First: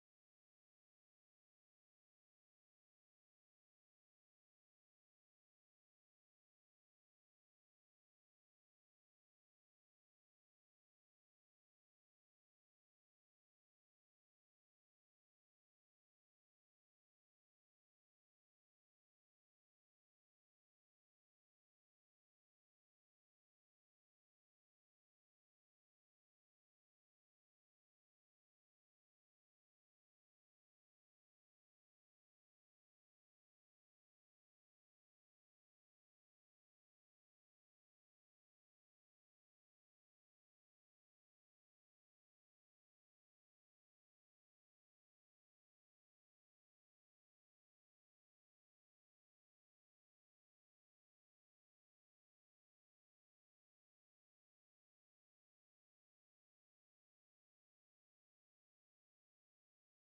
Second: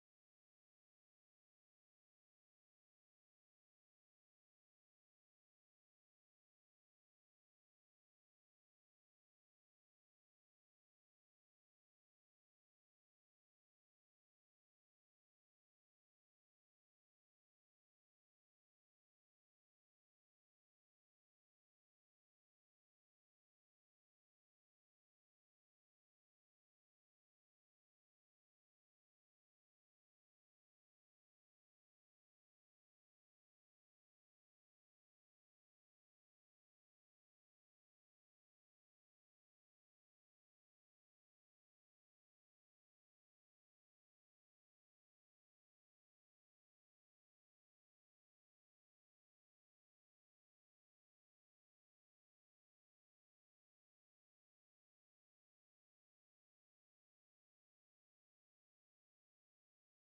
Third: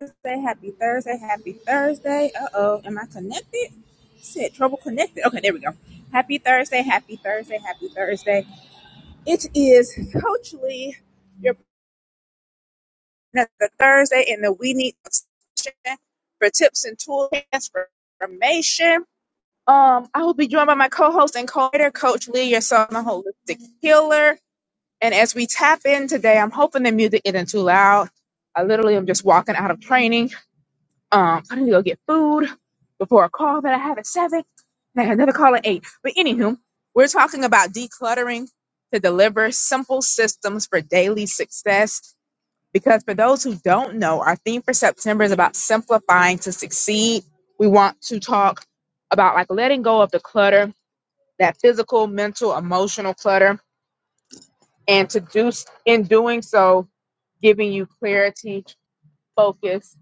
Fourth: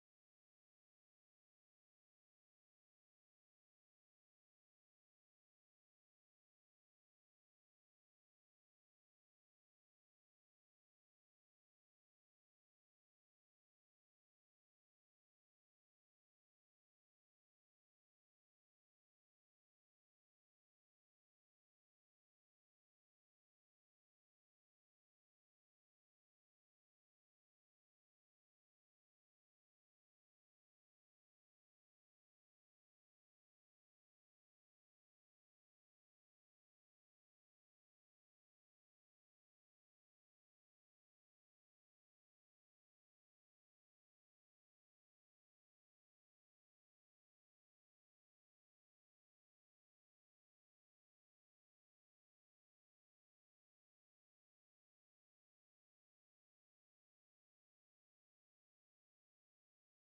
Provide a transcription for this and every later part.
Thursday, happy Thursday, happy Thursday. Uh oh, am I connected? Said trouble connected. Okay, there we go. Happy Thursday, happy Thursday, happy Thursday. It is Coach Lee, your partner Thursday in the We Need session for tips and tools transformation. Um, I will be joined by my co-host and co-creator, Coach Lee, your son, the holistic healer. And as we tap in today, I'm hoping the music isn't too loud. I literally am just walking out of training Um, I need to go get food before a call that I have at seven. And I got another call at eight. But anywho, we're talking about decluttering to deliver simple systems for daily success. Because for those who don't know, our theme for September is about simplifying to succeed. We want to talk about like letting go of the clutter, that physical, mental, emotional clutter, and to do in doing so, giving you clarity, focus,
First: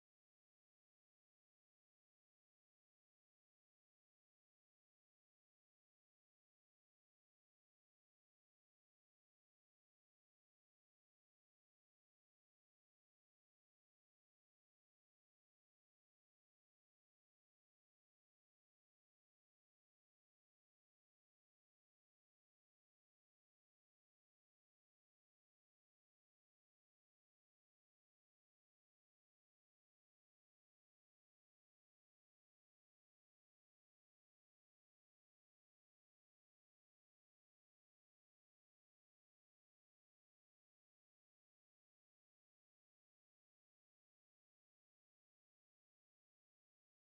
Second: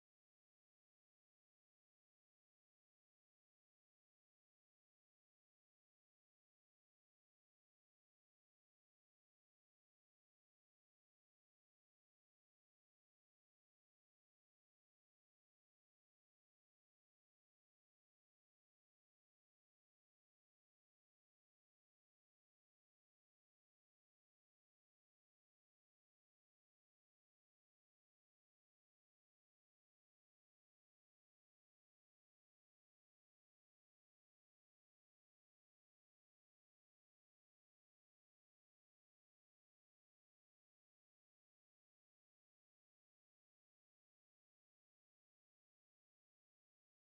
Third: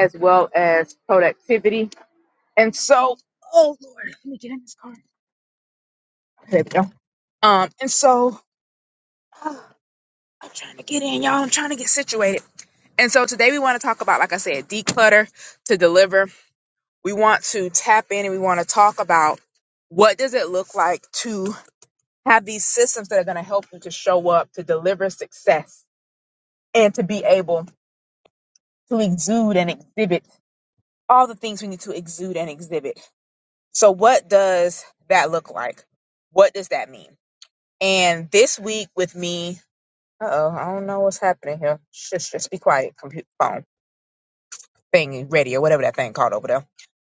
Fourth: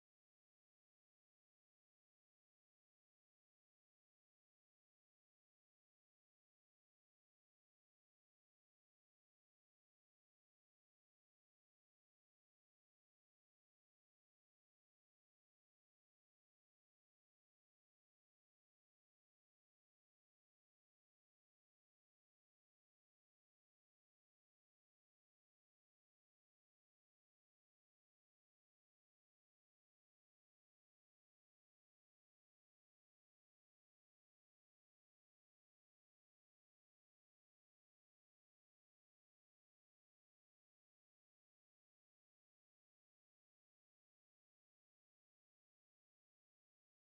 as well as productivity And so, oh Lord, let me get in this car. There we go. Um, and so I'm trying to get in, y'all. I'm trying to get situated. And so today we want to talk about, like I said, declutter to deliver. We want to tap in and we want to talk about what does it look like to have these systems that are going to help you to show up, to deliver success, and to be able to exude and exhibit all the things we need to exude and exhibit. So what does that look like? What does that mean? And this week with me Uh-oh, I don't know what's happening here. Shush, just be quiet. Computer, phone, thingy, radio, whatever that thing called over there.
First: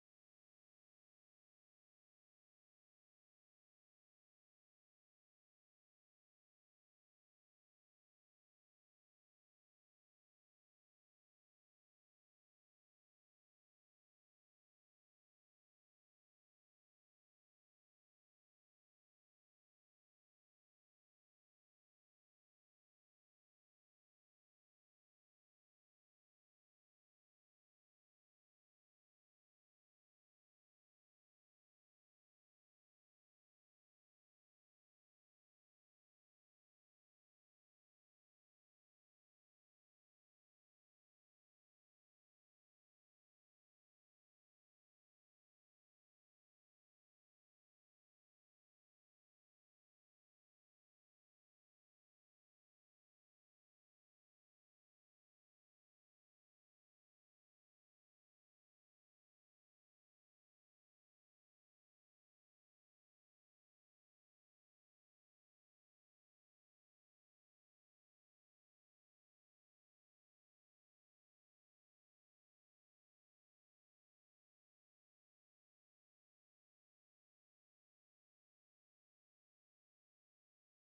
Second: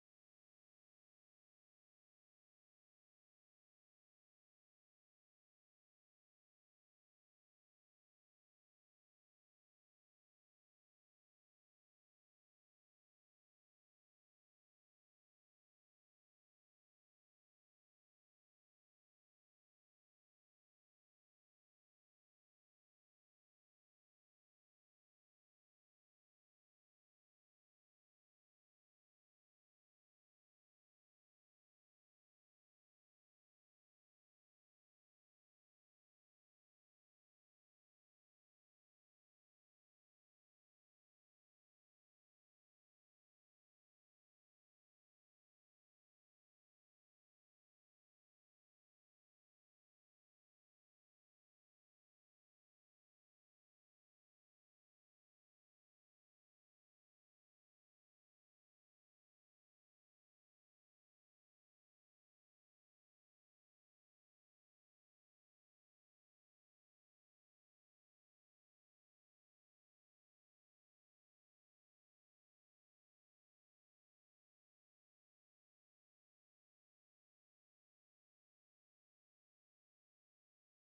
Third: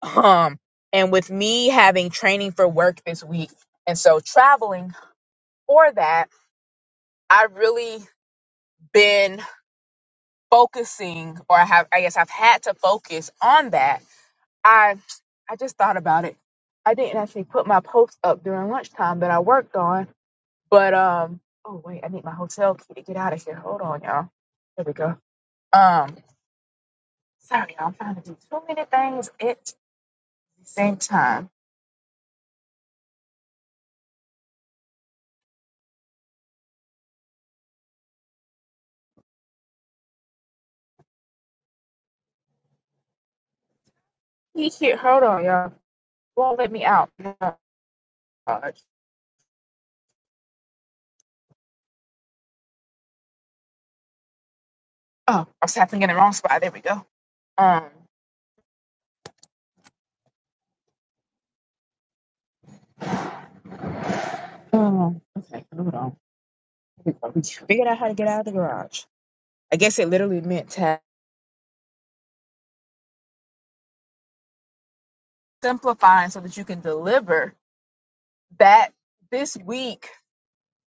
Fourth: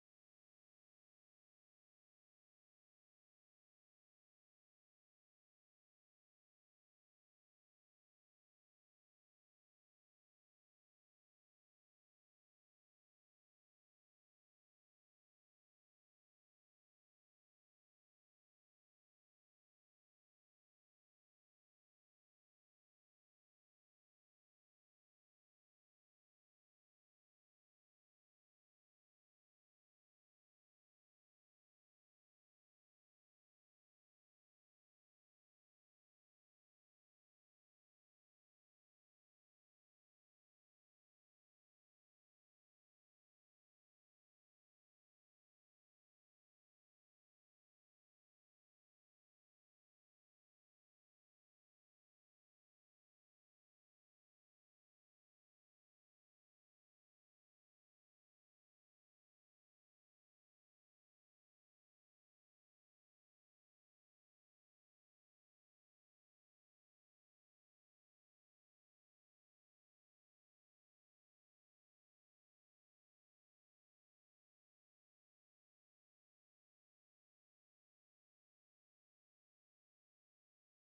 Um, and with me having training for work this week, and so traveling for that, I've really been focusing, or I have, I guess, I've had to focus on that. I, I just thought about it. I didn't actually put my post up during lunchtime that I worked on, but um, oh wait, I need my hotel key to get out of here. Hold on, y'all. There we go. Um, Sorry, I'm trying to do too many things at the same time. He shit, hold on, y'all. Won't let me out. No. Oh, I was tapping in the wrong spot. There we go. Um. um, okay, hold on. Here we go. We figured out how to get out of the garage. I guess it literally meant tap. Simplifying so that you can deliver that this week,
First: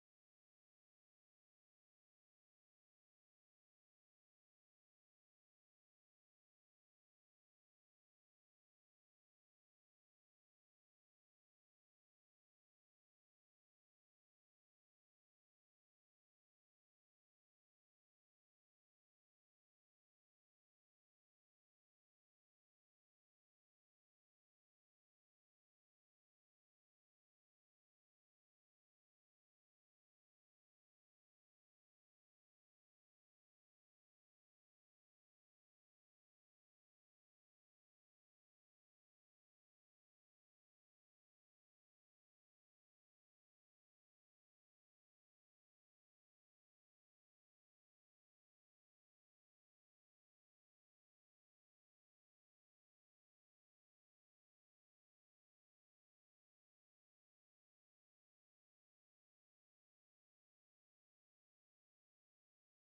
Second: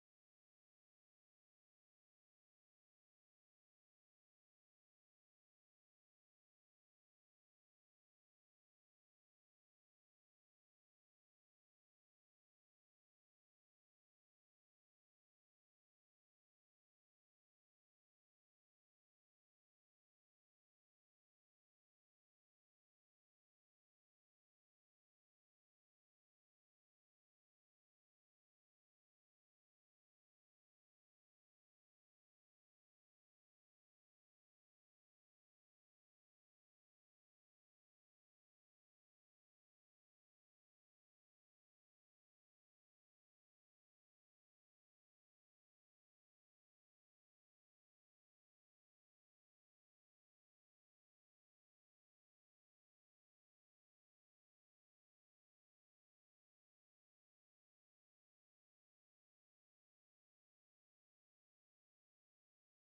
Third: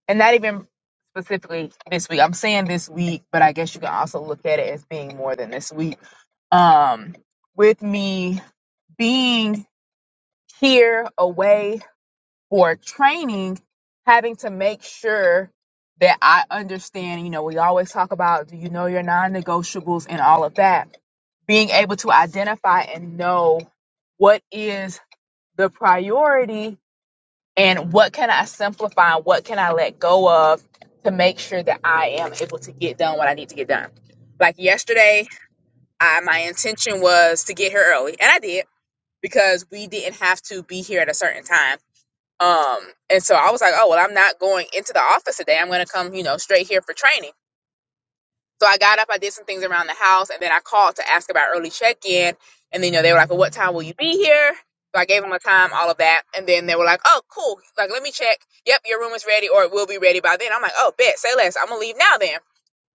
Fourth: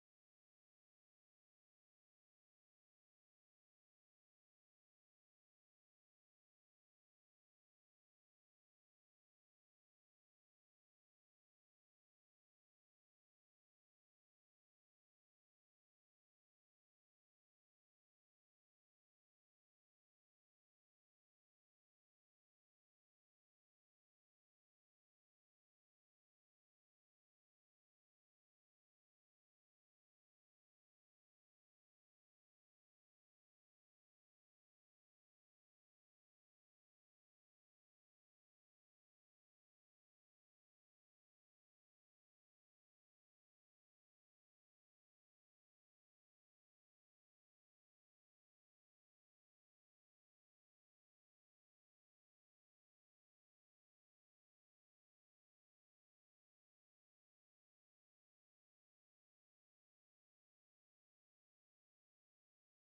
and not even specifically this week. I'm saying this week, but I guess you can also look at it as being more than this week. Um, with me being here away for training, having to make sure that I understand, you know, we always talk about do you know your non negotiables and all of that. Being able to identify and know what is the priority and what can I simplify, what can I let go of to make sure that I am able to get done what I need to get done. Like yesterday, I, my intention was to get here early, and I did because we didn't have to be here at a certain time um, and so I was like, oh, well, I'm not going into the office today. I'm going to come, you know, straight here for training. So I got up, I did some things around the house, and then I called to ask about early check in. And then, you know, they were like, well, what time will you be here? So I gave them a time, all of that. And then they were like, oh, cool. Like, let me check. Yep, your room is ready or it will be ready by then. I'm like, oh, bet, say less. I'm going to leave now then.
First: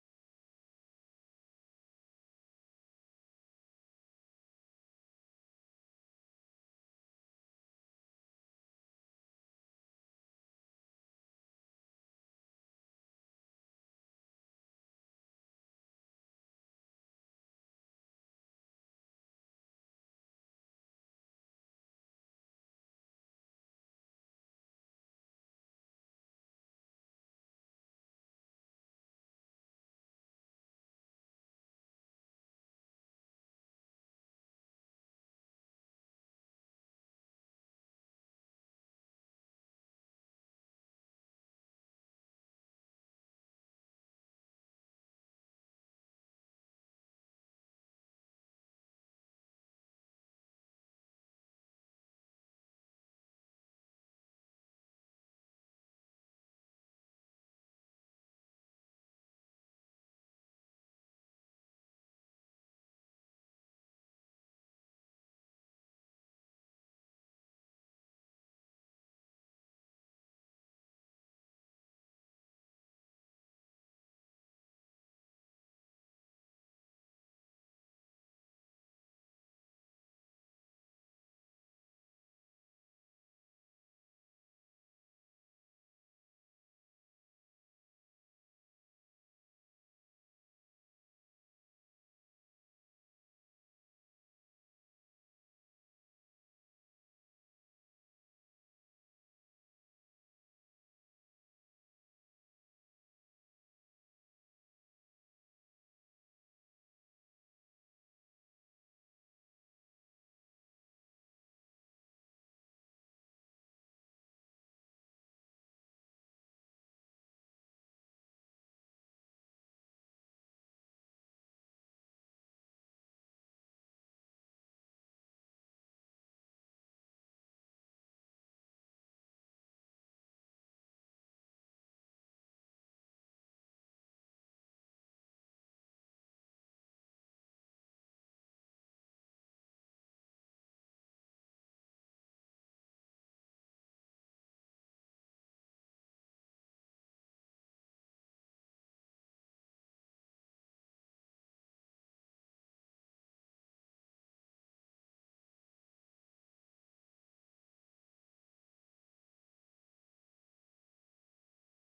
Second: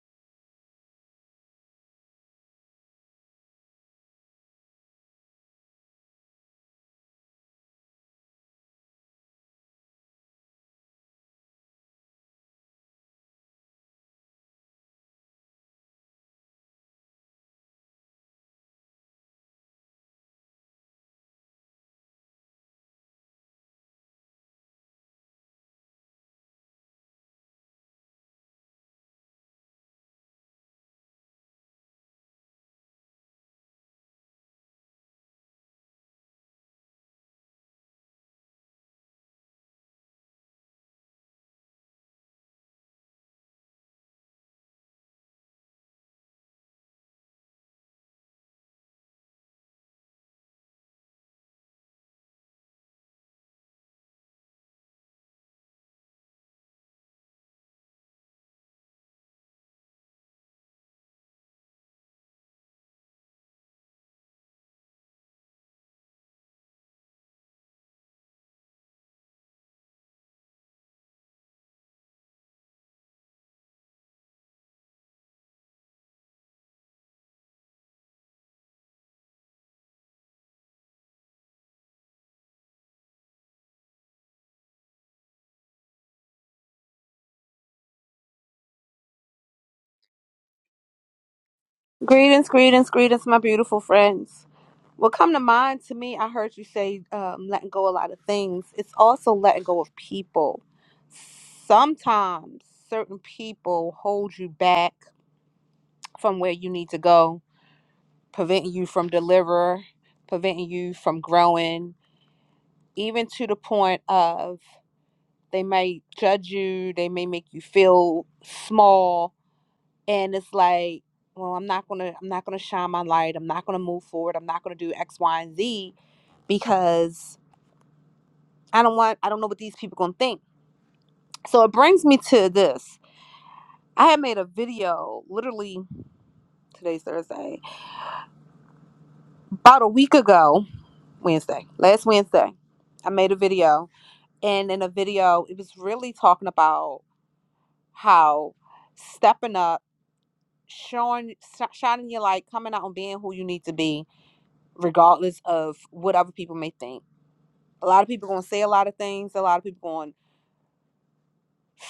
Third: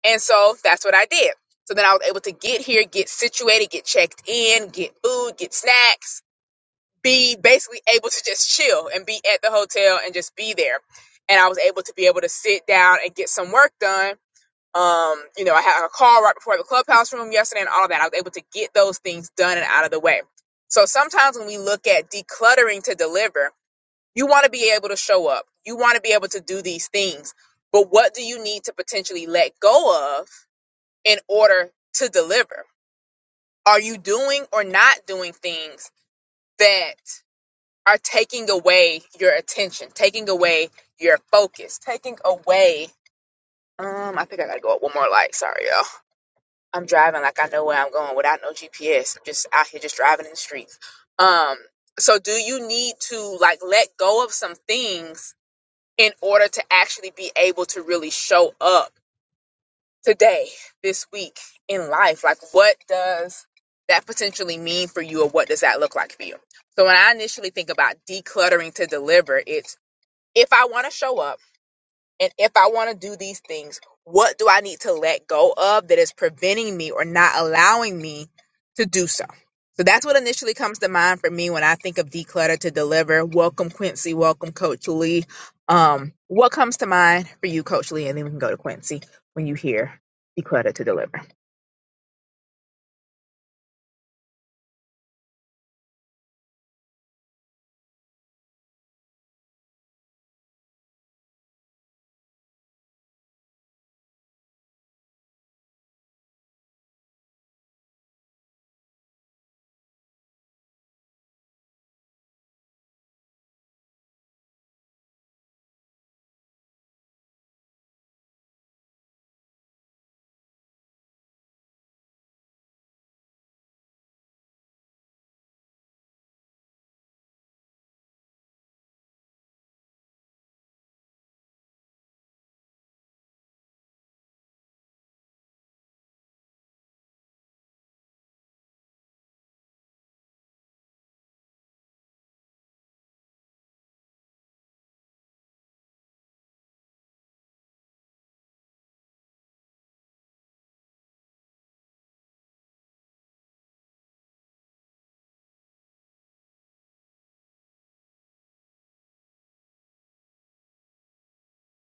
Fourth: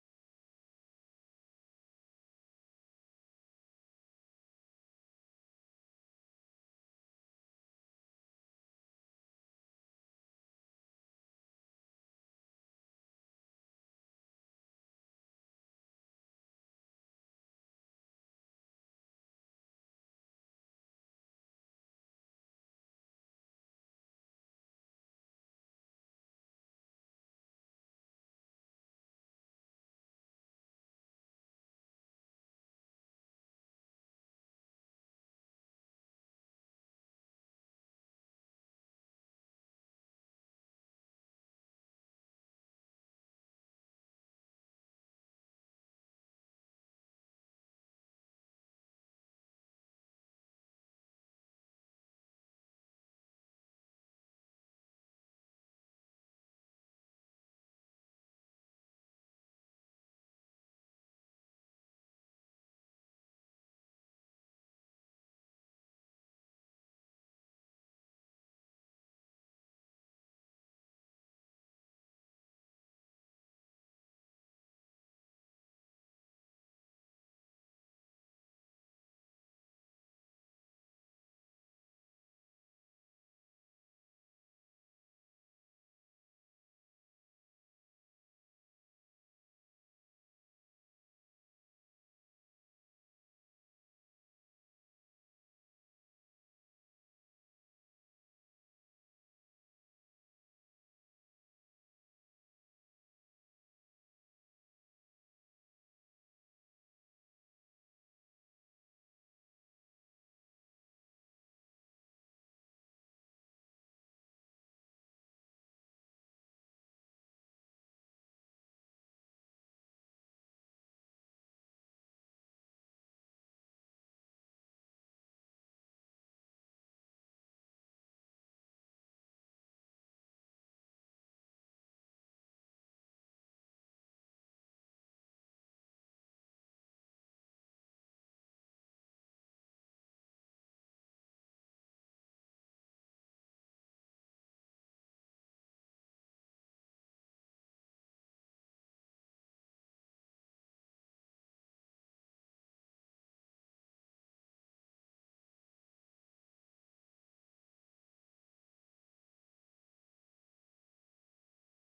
And so that's what I did. So then I was able to get here, get situated, get checked in, get food, get snacks be basically able to just chill and be at the hotel and just be there. And I was able to be able to sit down and get some work done. Um, you know, I had a call right before the clubhouse room yesterday and all of that. I was able to get those things done and out of the way. So sometimes when we look at decluttering to deliver, you want to be able to show up. You want to be able to do these things. But what do you need to potentially let go of in order to deliver? Are you doing or not doing things that are taking away your attention, taking away your focus, taking away. Um, I think I gotta go up one more light. Sorry, y'all. I'm driving like I know where I'm going without no GPS. I'm just out here just driving in the streets. Um, so do you need to like let go of some things in order to actually be able to really show up today, this week in life? Like, what does that potentially mean for you, or what does that look like for you? So when I initially think about decluttering to deliver, it's if I want to show up and if I want to do these things, what do I need to let go of that is preventing me or not allowing me to do so? So that's what initially comes to mind for me when I think of declutter to deliver. Welcome, Quincy. Welcome, Coach Lee. Um, what comes to mind for you, Coach Lee? And then we can go to Quincy when you hear declutter to deliver. Greetings, greetings, greetings, my beautiful friends. What come to mind to me, I heard you say um, letting go a lot of things. It's also letting go of people. Sometimes certain people hold you back from where you need to go, preventing you from deliver, preventing you from growing, even to the point of they may judge you, they may make you feel small, and it's like well i'm not gonna i'm not gonna shine my light i'm not gonna move forward i'm not gonna do x y and z because i don't want i don't know what these people gonna think so it brings me to this i had made a video literally today's thursday about a week ago wednesday last wednesday i made a video and in a video it was really talking about how stepping up showing shining your light coming out and being who you need to be regardless of what other people may think A lot of people gonna say a lot of things. A lot of people gonna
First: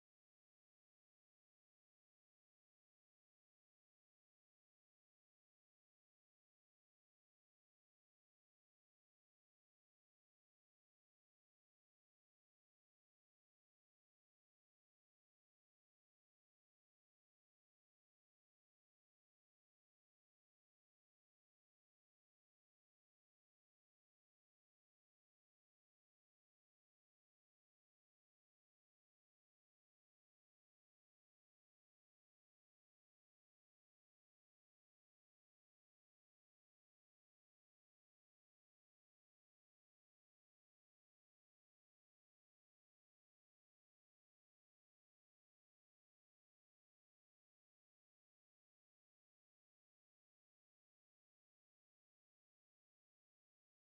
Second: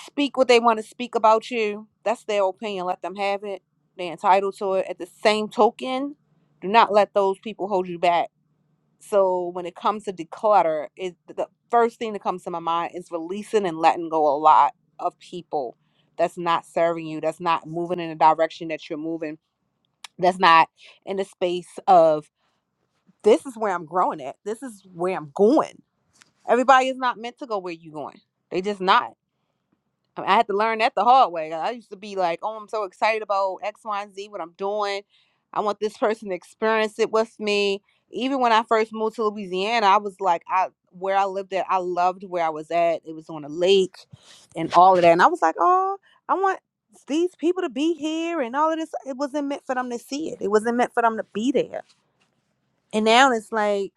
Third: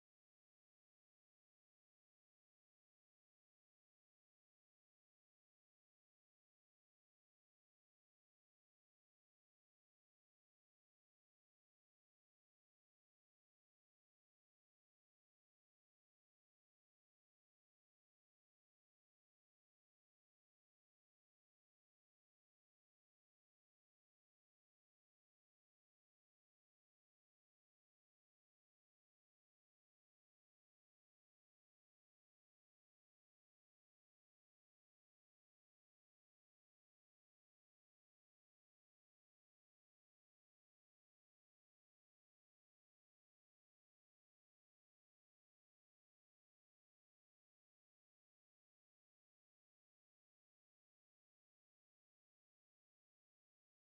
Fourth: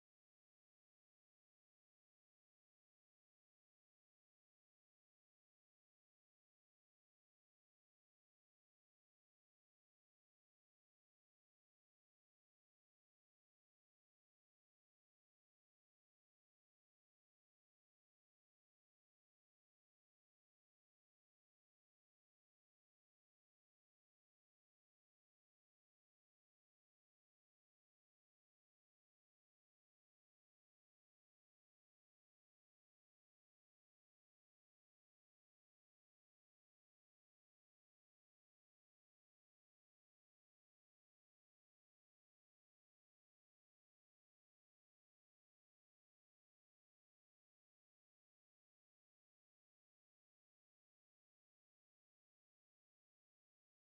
speak what they want to speak about you. That's their opinion. Let them have it. They're entitled to it. At the same token, do not let those people hold you back. So when it comes to declutter, it the first thing that comes to my mind is releasing and letting go a lot of people that's not serving you, that's not moving in the direction that you're moving, that's not in the space of this is where I'm growing at. This is where I'm going. Everybody is not meant to go where you're going. They just not. I mean, I had to learn that the hard way. I used to be like, oh, I'm so excited about X, Y, and Z, what I'm doing. I want this person to experience it with me. Even when I first moved to Louisiana, I was like, I where I lived at, I loved where I was at. It was on a lake and all of that. And I was like, oh, I want these people to be here and all of this. It wasn't meant for them to see it. It wasn't meant for them to be there. And now it's like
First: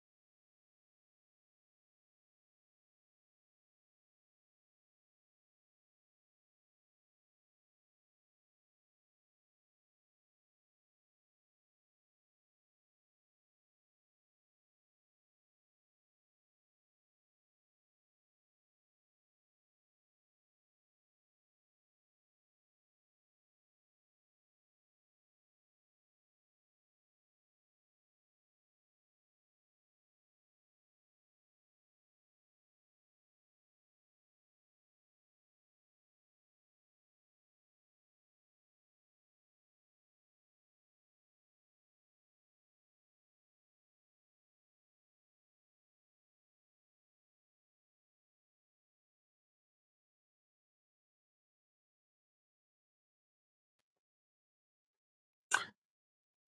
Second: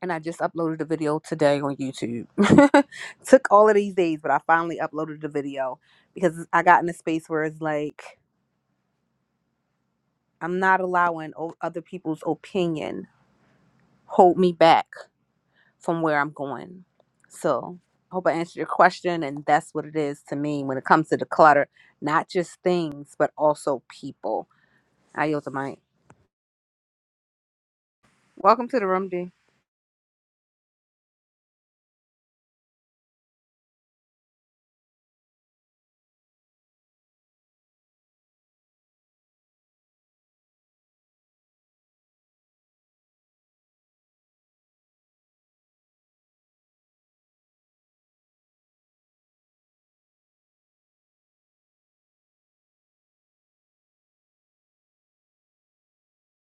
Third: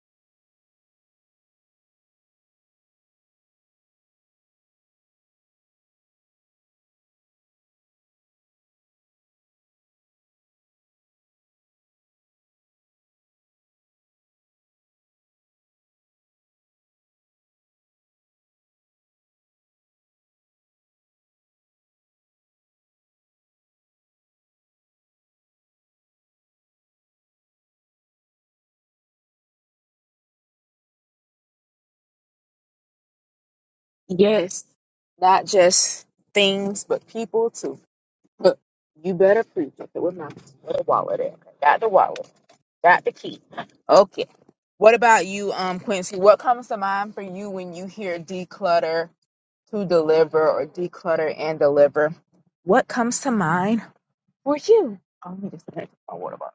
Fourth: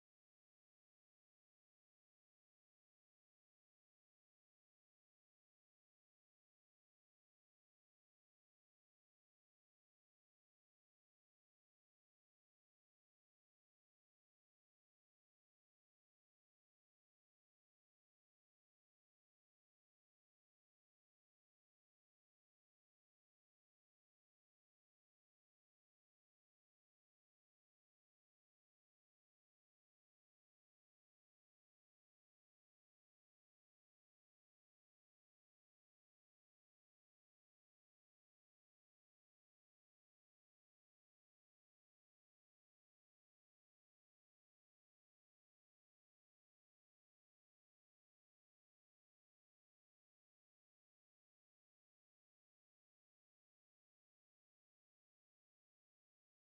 and I just uploaded a video today on YouTube. Took all of these days, but I finally uploaded the video because I got in a space where it's like I'm not allowing o- other people's opinion hold me back from where I'm going. So I hope I answered your question, and that's what it is to me when it comes to the clutter, not just things, but also people. I yield the mic. Welcome to the room, D. Yes, not just things, but people too. Look, you better preach. Okay, where my where the wallet at? Okay, got the wallet, got the key. Okay. What about you, um, Quincy? What comes to mind for you when you hear declutter to deliver or declutter and deliver? What comes to mind for you? Oh, let me just check my water bottle.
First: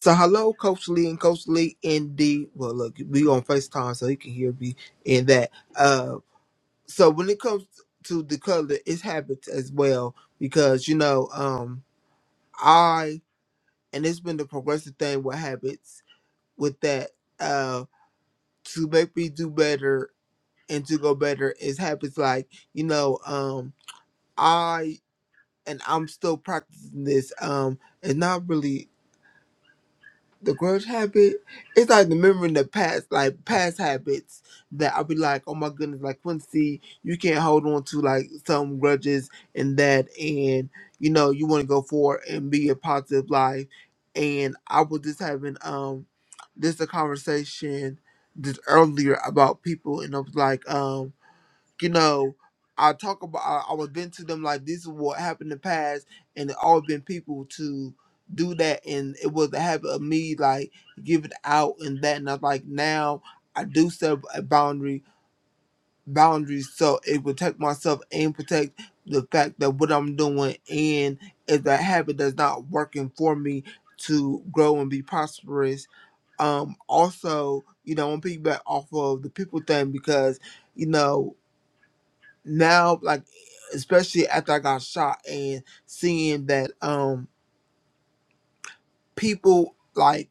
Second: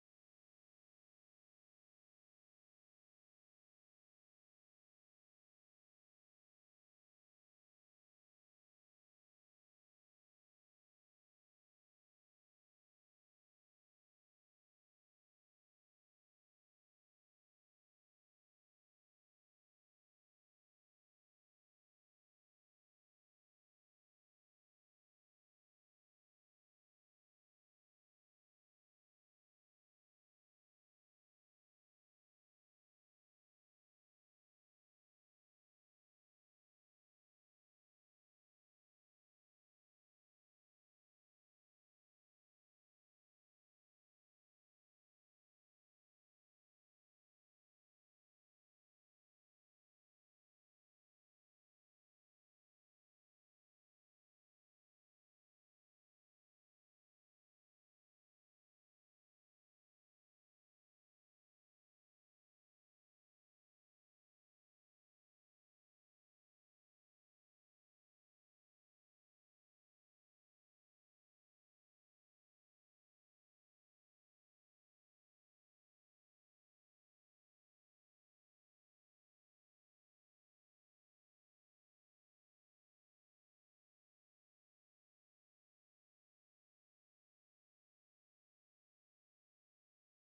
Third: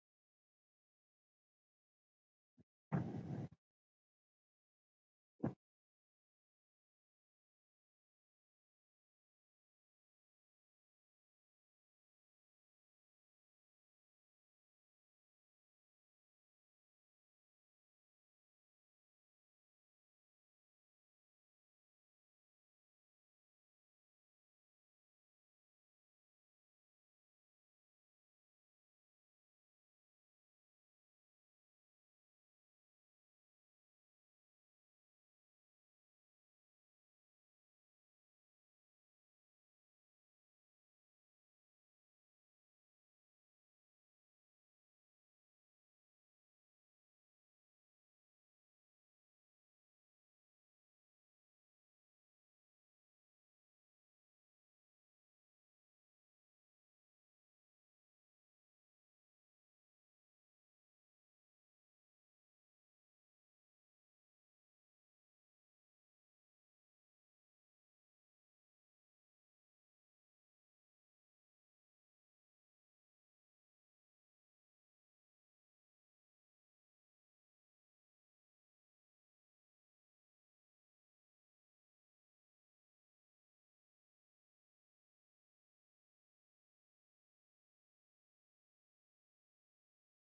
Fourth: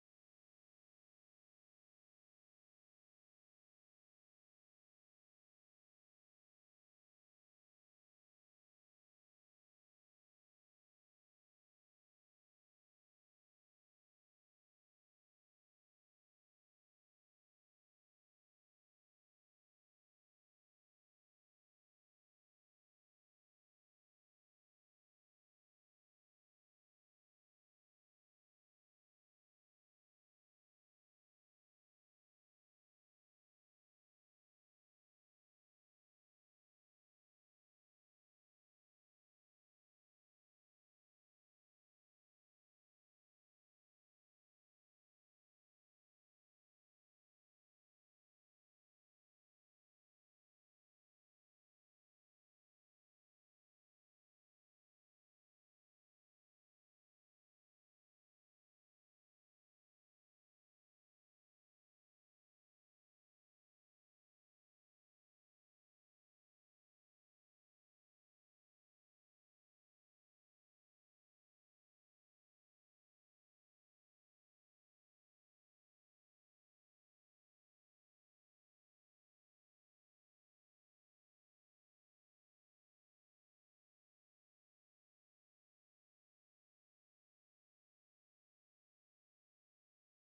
So hello, Coach Lee and Coach Lee indeed. Well, look, we on Facetime, so he can hear me in that. Uh, so when it comes to the color, it's habits as well because you know, um, I and it's been the progressive thing with habits with that. Uh, to make me do better and to go better is habits like you know, um, I and I'm still practicing this. Um, it's not really the grudge habit, it's like remembering the past, like past habits that I'll be like, oh my goodness, like Quincy, you can't hold on to like some grudges and that, and you know, you want to go forward and be a positive life. And I was just having um, this a conversation just earlier about people, and I was like, um, you know, I talk about I, I was been to them like this is what happened in the past and it all been people to do that and it was the habit of me like giving out and that and I was like now I do set a boundary boundaries so it protect myself and protect the fact that what I'm doing and if that habit that's not working for me to grow and be prosperous. Um also, you know, I'm piggyback off of the people thing because, you know, now like especially after I got shot and seeing that um people like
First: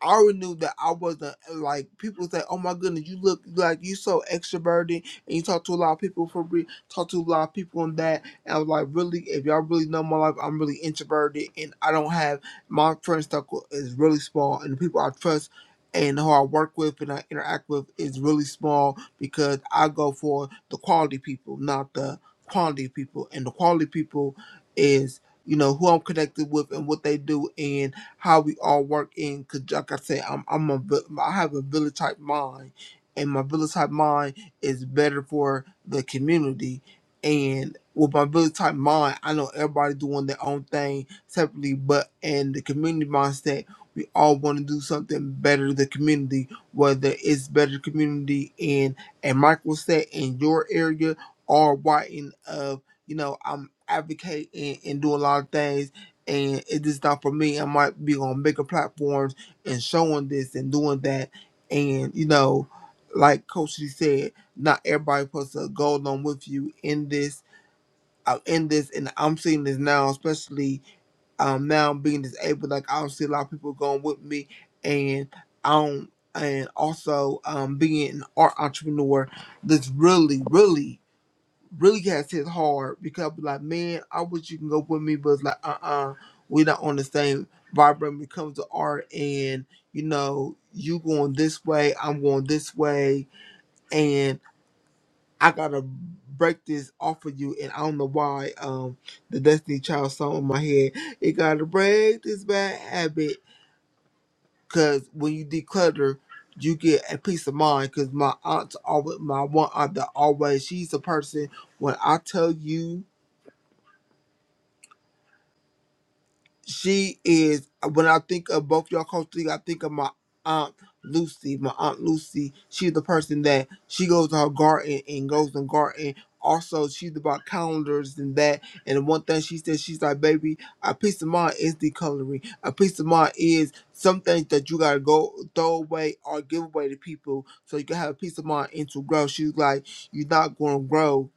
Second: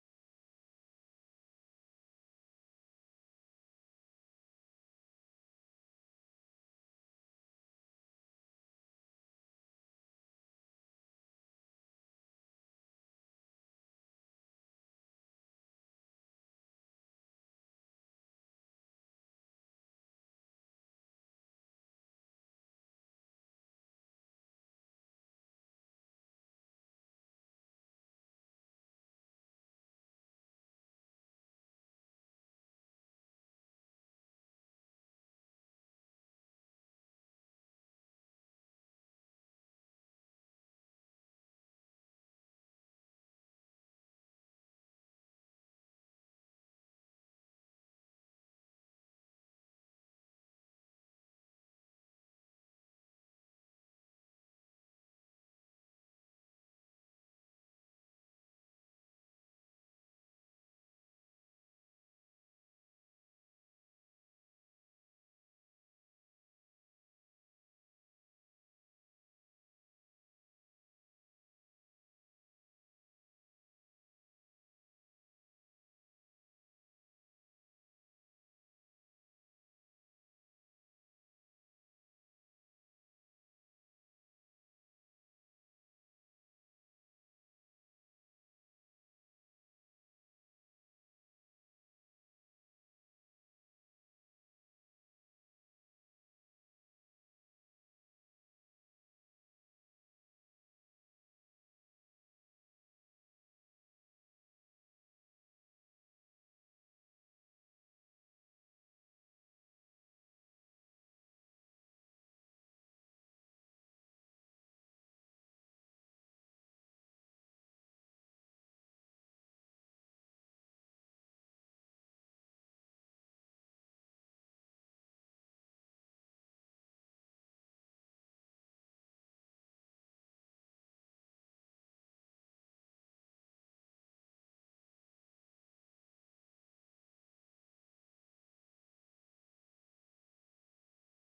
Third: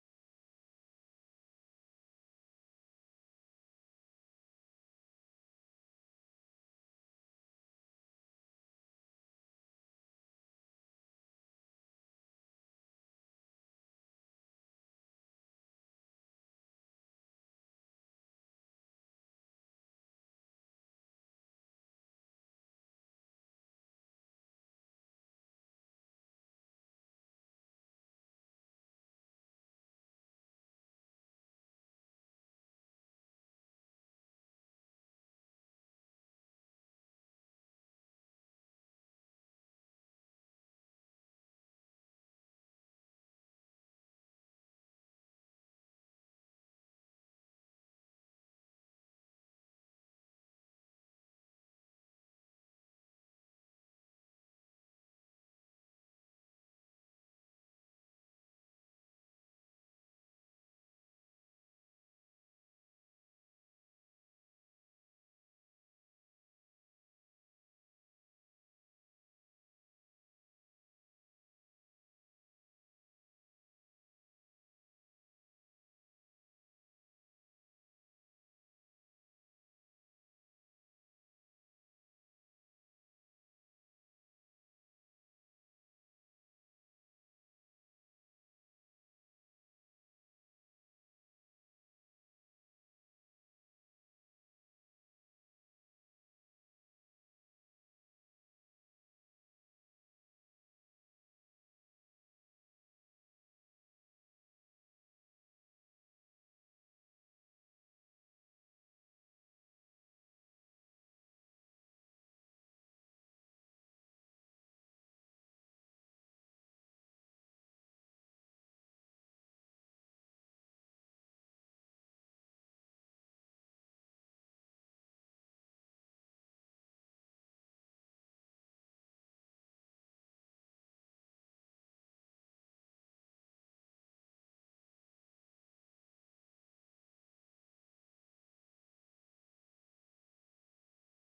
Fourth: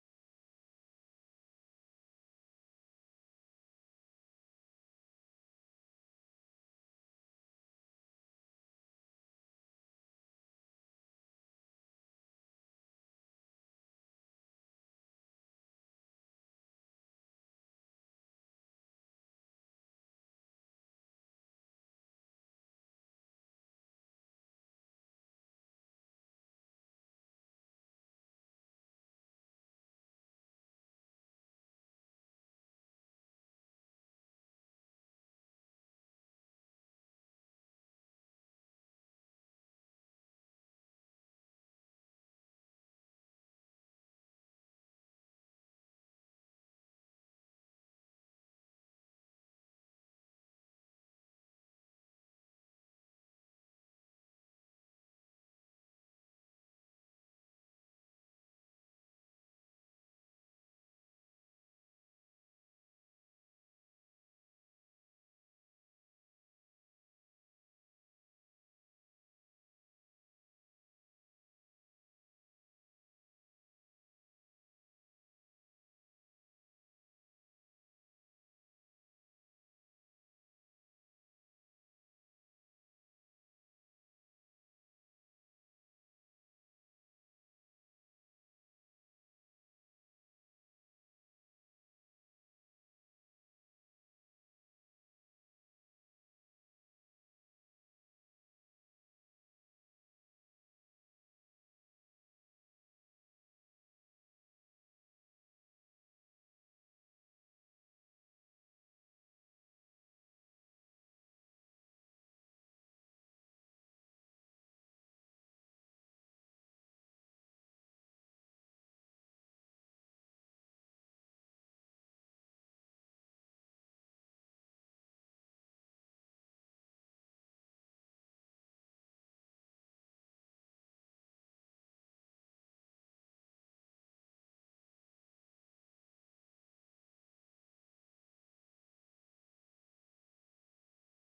I already knew that I wasn't eh, like people say, "Oh my goodness, you look like you so extroverted and you talk to a lot of people for real, talk to a lot of people and that." And I was like, "Really? If y'all really know my life, I'm really introverted and I don't have my friend circle is really small and the people I trust and who I work with and I interact with is really small because I go for the quality people, not the quantity people. And the quality people is you know who I'm connected with and what they do how we all work in. Cause like I said, I'm I'm a vi- I have a village type mind, and my village type mind is better for the community. And with my village type mind, I know everybody doing their own thing separately, but in the community mindset, we all want to do something better to the community, whether it's better community in a micro set in your area or writing of you know, I'm advocating and doing a lot of things and it is not for me. I might be on bigger platforms and showing this and doing that, and you know, like Coach Lee said, not everybody puts a go along with you in this. Uh, in this, and I'm seeing this now, especially um now being disabled. Like I don't see a lot of people going with me, and I don't. And also um, being an art entrepreneur, that's really, really really has hit hard because I'd be like, man, I wish you can go with me, but it's like, uh uh-uh, uh, we are not on the same vibe when it comes to art. And, you know, you going this way, I'm going this way, and I gotta break this off of you. And I don't know why um the Destiny Child song in my head, it gotta break this bad habit. Cause when you declutter, you get a peace of mind. Cause my aunt, always, my one aunt that always, she's a person, when I tell you, she is when I think of both y'all culturally, I think of my aunt Lucy. My aunt Lucy, she's the person that she goes to her garden and goes and garden. Also, she's about calendars and that. And the one thing she said, she's like, baby, a piece of mind is the coloring. A piece of mind is some things that you gotta go throw away or give away to people so you can have a piece of mind and to grow. She's like, you're not gonna grow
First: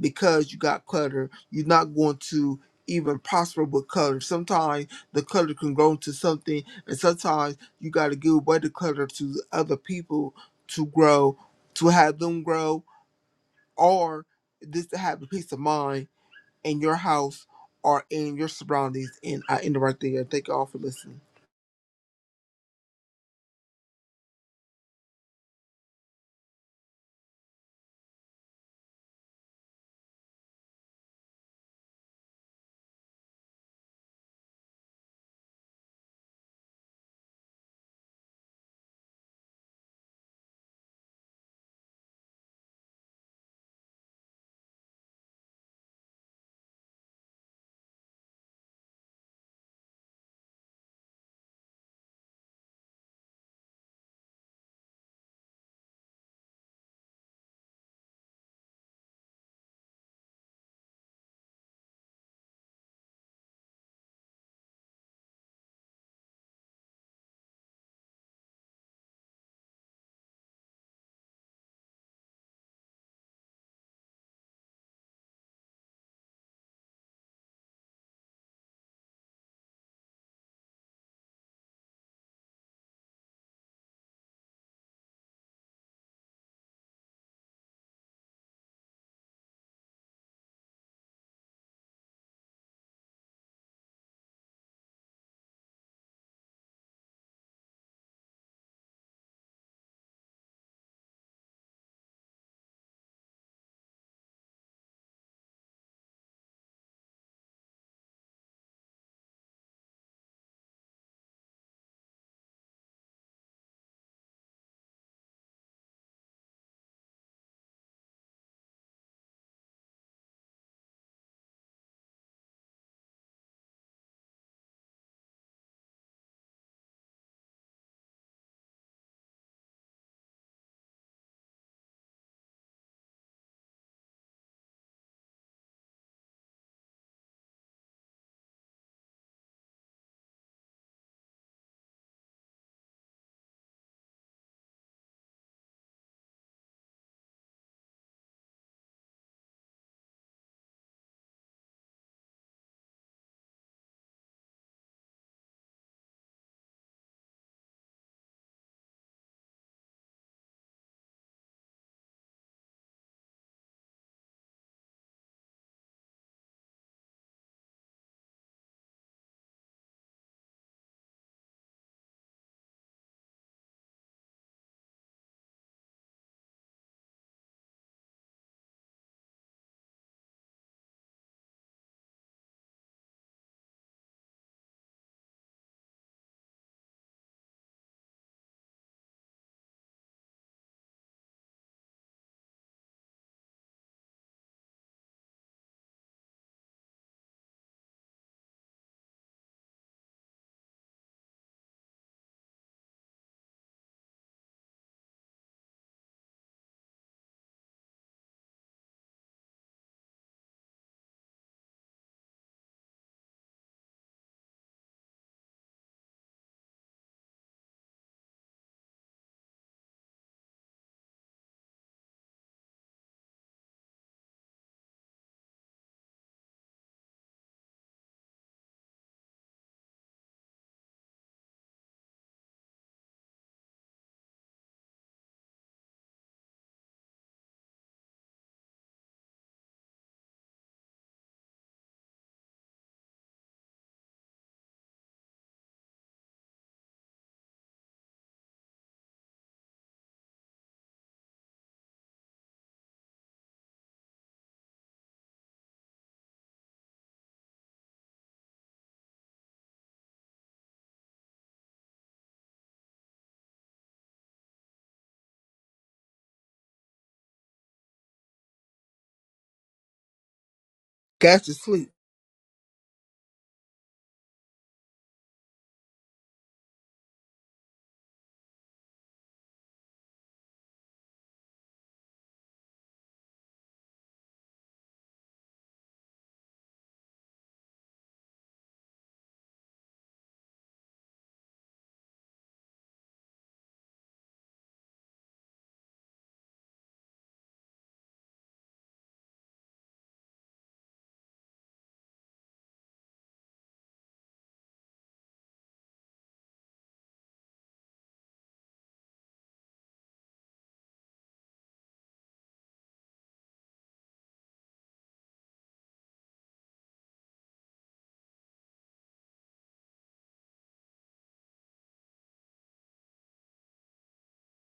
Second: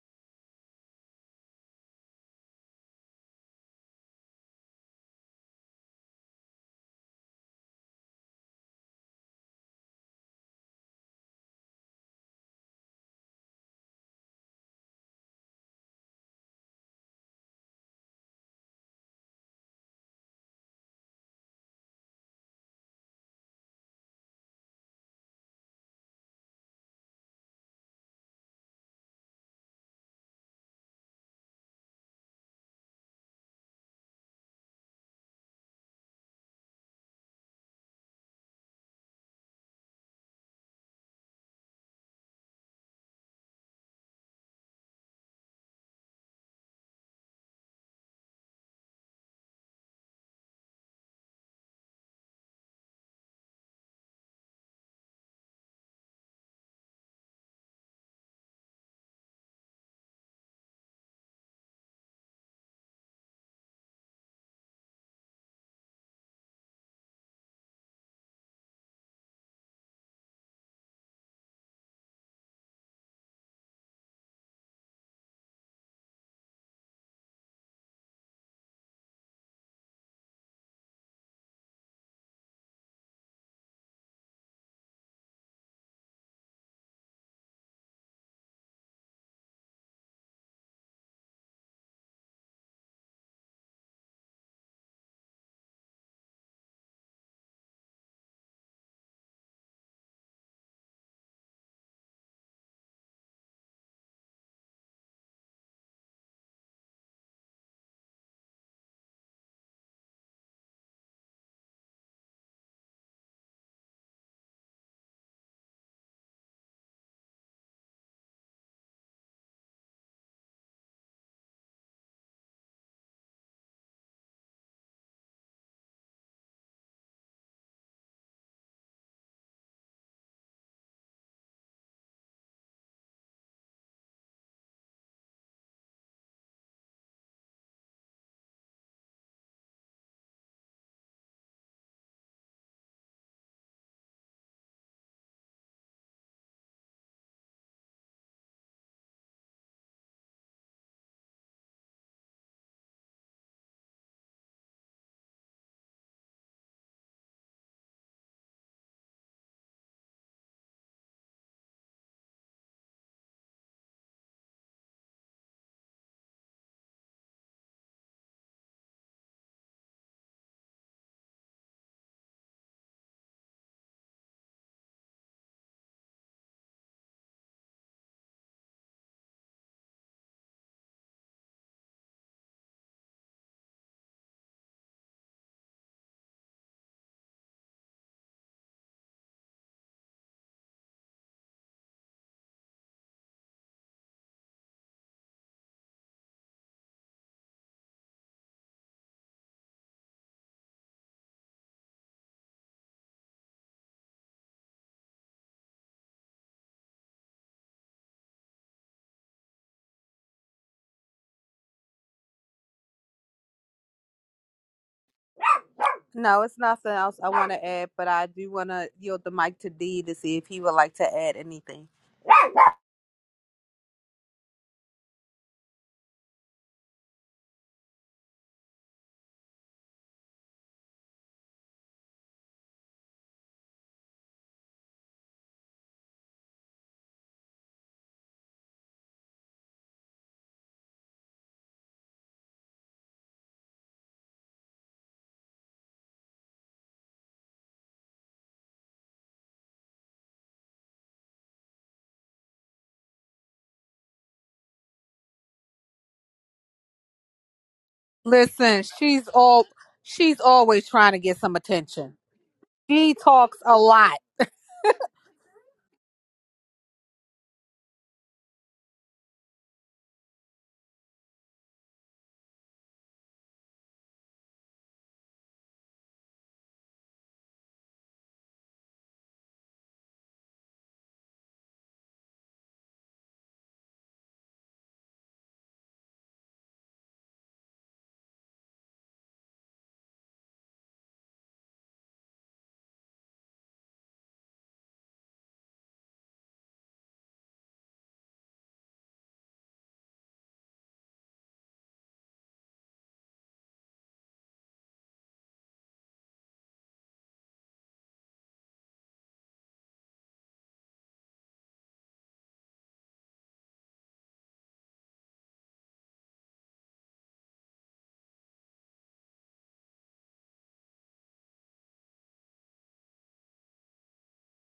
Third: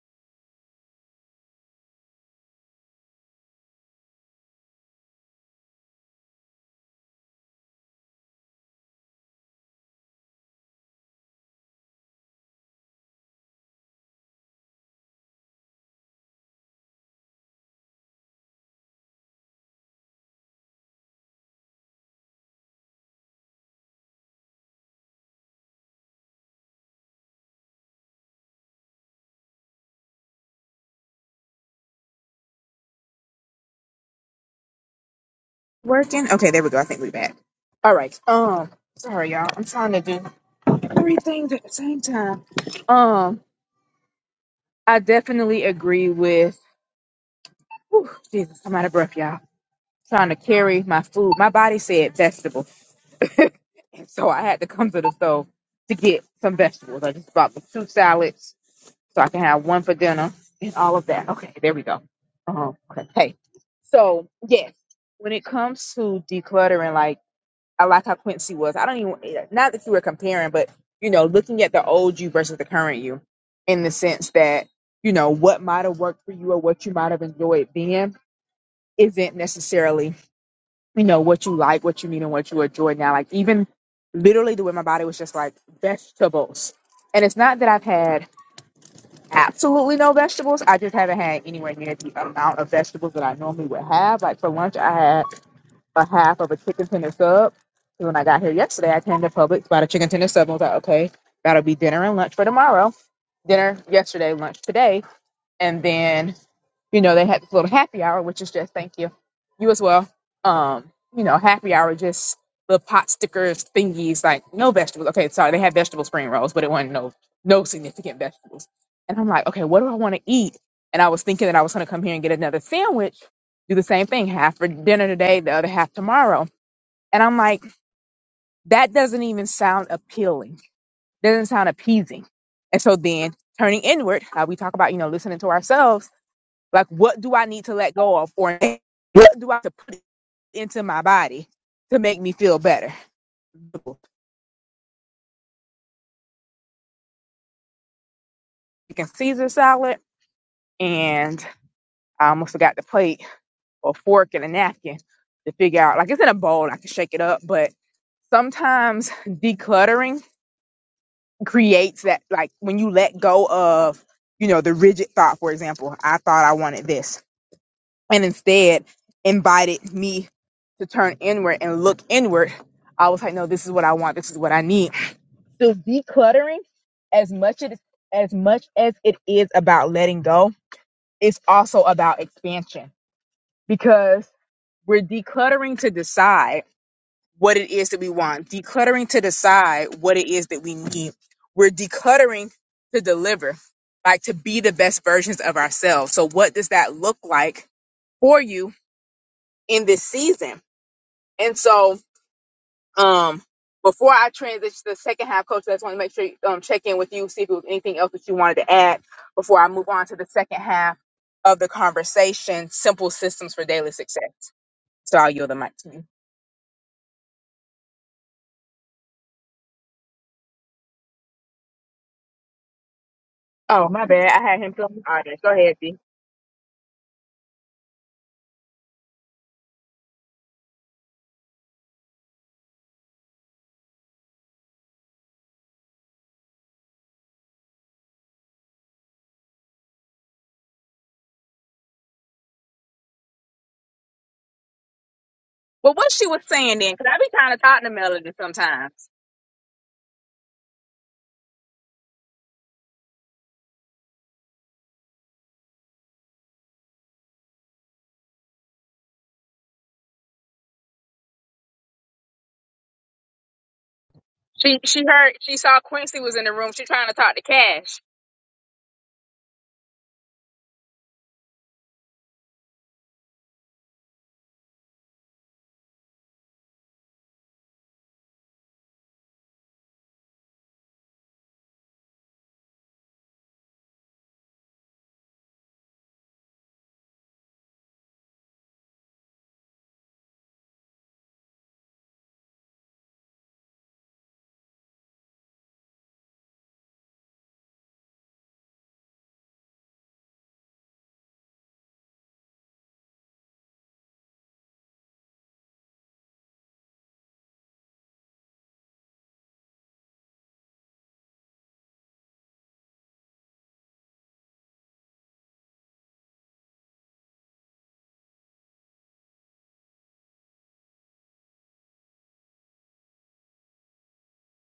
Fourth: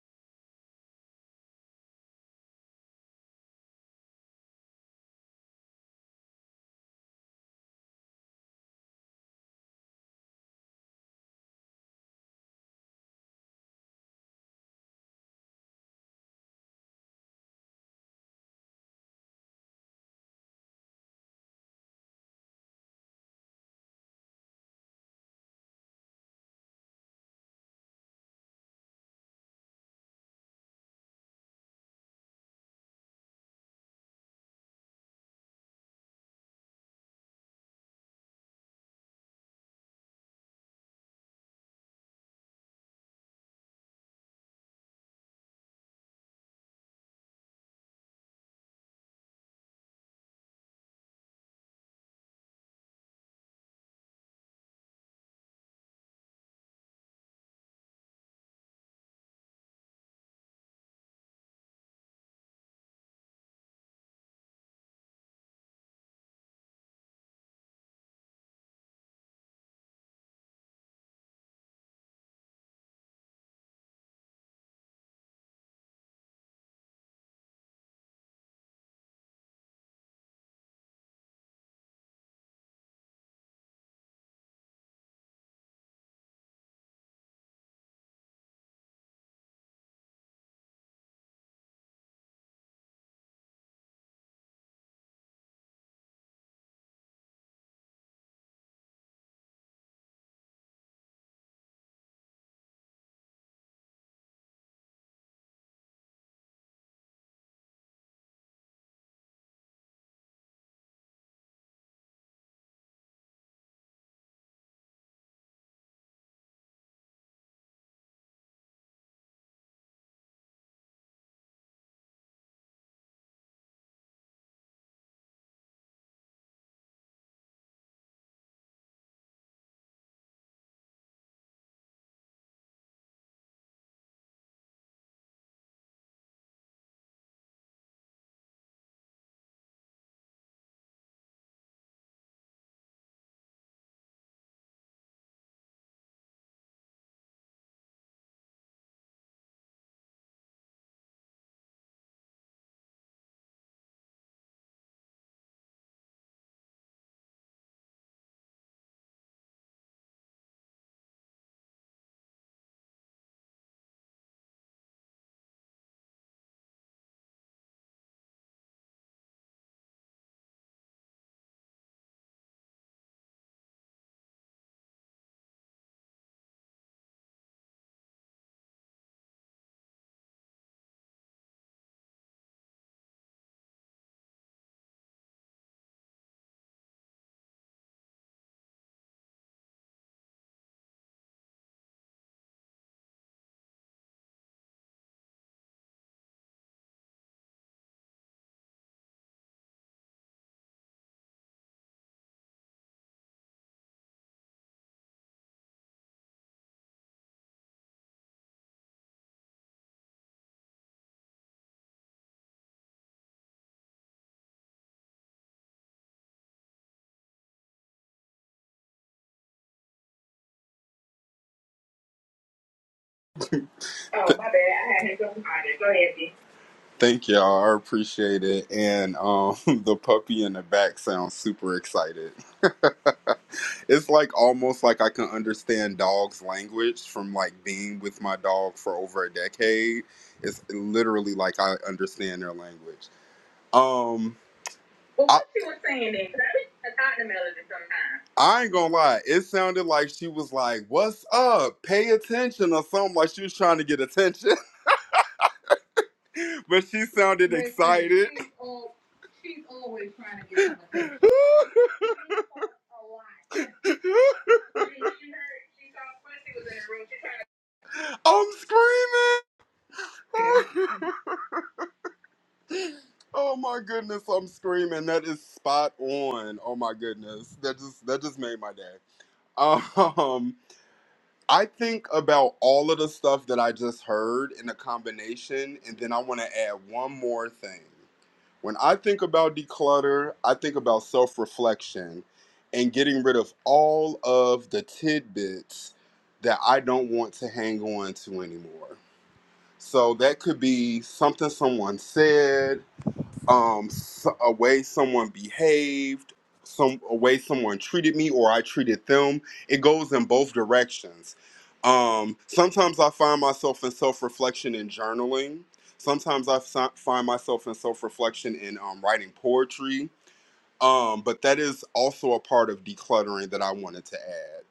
because you got clutter. You're not going to even prosper with clutter. Sometimes the clutter can grow into something, and sometimes you got to give away the clutter to other people to grow, to have them grow, or just to have the peace of mind in your house or in your surroundings. And I end it right there. Thank you all for listening. Working. Okay, there we go. I think we're back. All right. Um, sorry y'all. I'm trying to do three things at the same time. Um. I definitely agree with. Whew, Jesus, I'm out of breath, y'all. Trying to carry my food. My body said vegetable, so I had to come to the store to get some vegetables. I just bought the two salads so I can have one for dinner and all of that. Okay, there we go. Uh-huh. Okay. Hey, so yes, when it comes to decluttering, like. I like how Quincy was. I don't even not that you were comparing, but you know, looking at the old you versus the current you, in the sense that you know what might have worked for you or what you might have enjoyed then isn't necessarily you know what you like, what you need, and what you enjoy now. Like even literally the way my body was just like vegetables, and it's not that I've had absolutely no vegetables. I just haven't had anywhere near the amount of vegetables that I normally would have. Like for lunch, I had a half of a chicken tender sub. So When I got here yesterday, I came to Publix, bought a chicken tender sub. and I was like, okay, that'll be dinner and lunch for tomorrow. Dinner yesterday, lunch today, and then you know, they had this little happy hour, which is just thank you, you as well. Um, you know, happy hour, just the pot stickers, thingies, like no vegetables. Okay, sorry, they had vegetable spring rolls, but it wasn't no no significant vegetables. And I'm like, okay, what do I want to eat? And I was thinking that I was going to come here and get another sandwich, do the same thing, half for dinner today, the other half tomorrow. And I'm like, that doesn't even sound appealing. Doesn't sound appeasing. And so then turning inward, how we talk about, you know, listening to ourselves like, what do I need to let go of, or what do I have to put into my body to make me feel better? Chicken Caesar salad, and I almost forgot the plate or fork and a napkin to figure out. Like, it's in a bowl, I can shake it up, but sometimes decluttering creates that. Like, when you let go of, you know, the rigid thought, for example, I thought I wanted this, and instead invited me to turn inward and look inward. I was like, no, this is what I want. This is what I need So decluttering, as much it, is, as much as it is about letting go, it's also about expansion because we're decluttering to decide what it is that we want, decluttering to decide what it is that we need. We're decluttering to deliver, like to be the best versions of ourselves. So what does that look like for you in this season? And so Um, before I transition to the second half, Coach, I just want to make sure you um, check in with you, see if there was anything else that you wanted to add before I move on to the second half of the conversation, Simple Systems for Daily Success. So I'll yield the mic to you. No, it's nothing else I want to add, but I do want to yield the mic to D to see if he would like to add anything. Oh, my Oh, bad. I my bad. had him I feeling had him jump artist. Go ahead, Go D. ahead, B. Thank y'all. I appreciate it. And um, the puppy in the back sounds super excited. it's like almost like I can understand dog's language from like being with my dog for over a decade. It's literally like I understand their language. Um, Well, I, what she was Well, what saying she then, because was I saying be then, a because I cotton be trying to melody talk to Melody sometimes. I ain't gonna sometimes. lie, it sounded like she was like, What's up? Pay attention, or something like she was trying to get attention. but she sounded excited. Listen, she's all she's always trying to get some attention. She talks a lot. She she heard, she saw Quincy was in the room. She trying to talk to Cash. I'm screaming. Guys, to sleep. oh my goodness, I'm screaming. That is spot on. Oh my goodness. That just that just made my day. Um I think about all of the stuff that I just heard in a combination, and then I want to add one more thing. When I think about declutter, I think about self reflection and getting rid of all of the tidbits that I don't want to hang on to anymore. So that could be something someone said, um s a way someone behaved some a way someone treated me or i treated them it goes in both directions um sometimes i find myself in self-reflection and journaling sometimes i fi- find myself in self-reflection in um, writing poetry um but that is also a part of decluttering that i wanted to add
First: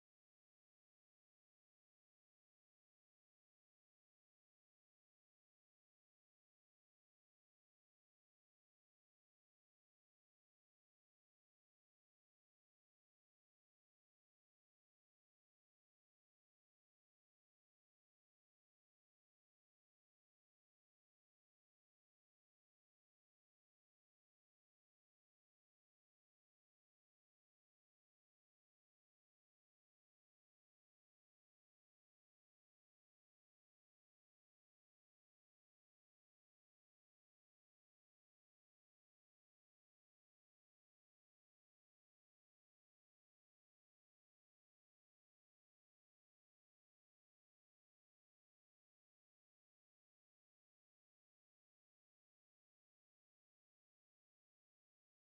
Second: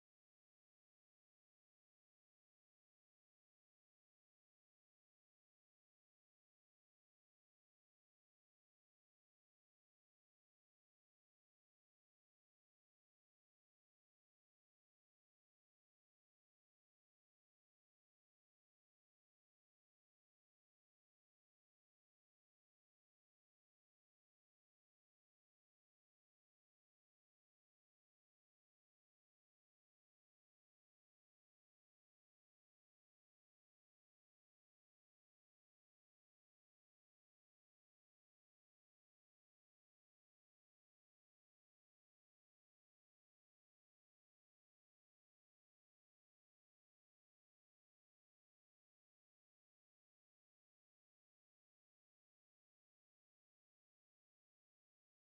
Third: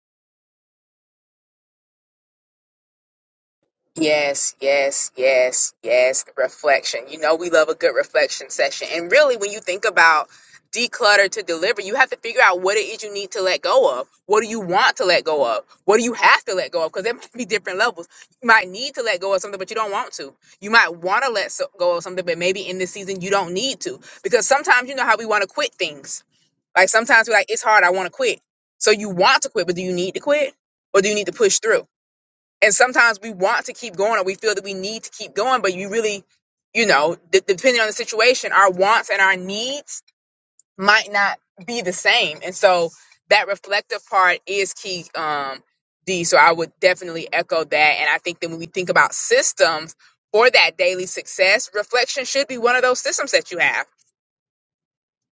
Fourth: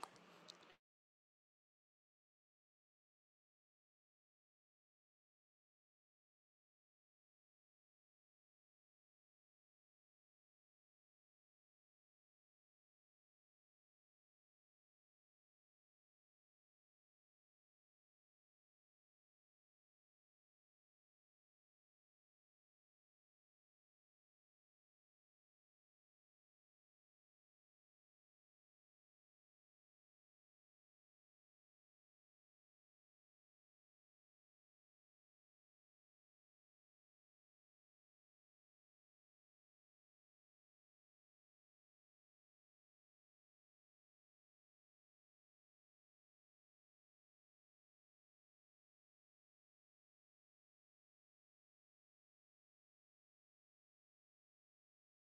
Yes, yes, yes, yes. Reflection. You know, we love a good reflection session. And really, when you think about declutter to deliver, you have to figure out what it is you need to let go of. What do you want to let go of? What do you have to let go of? Because there might be different levels. You might need to let go of something, but you don't want to. You might want to let so- go of something, but maybe in this season you don't need to. Because sometimes you know how we want to quit things. Like sometimes we're like, it's hard, I want to quit. So you want to quit, but do you need to quit? Or do you need to push through? And sometimes we want to keep going or we feel that we need to keep going, but you really, you know, d- depending on the situation, our wants and our needs might not be the same. And so that reflective part is key. Um, D. So I would definitely echo that. And I think that when we think about systems for that daily success, reflection should be one of those systems that you have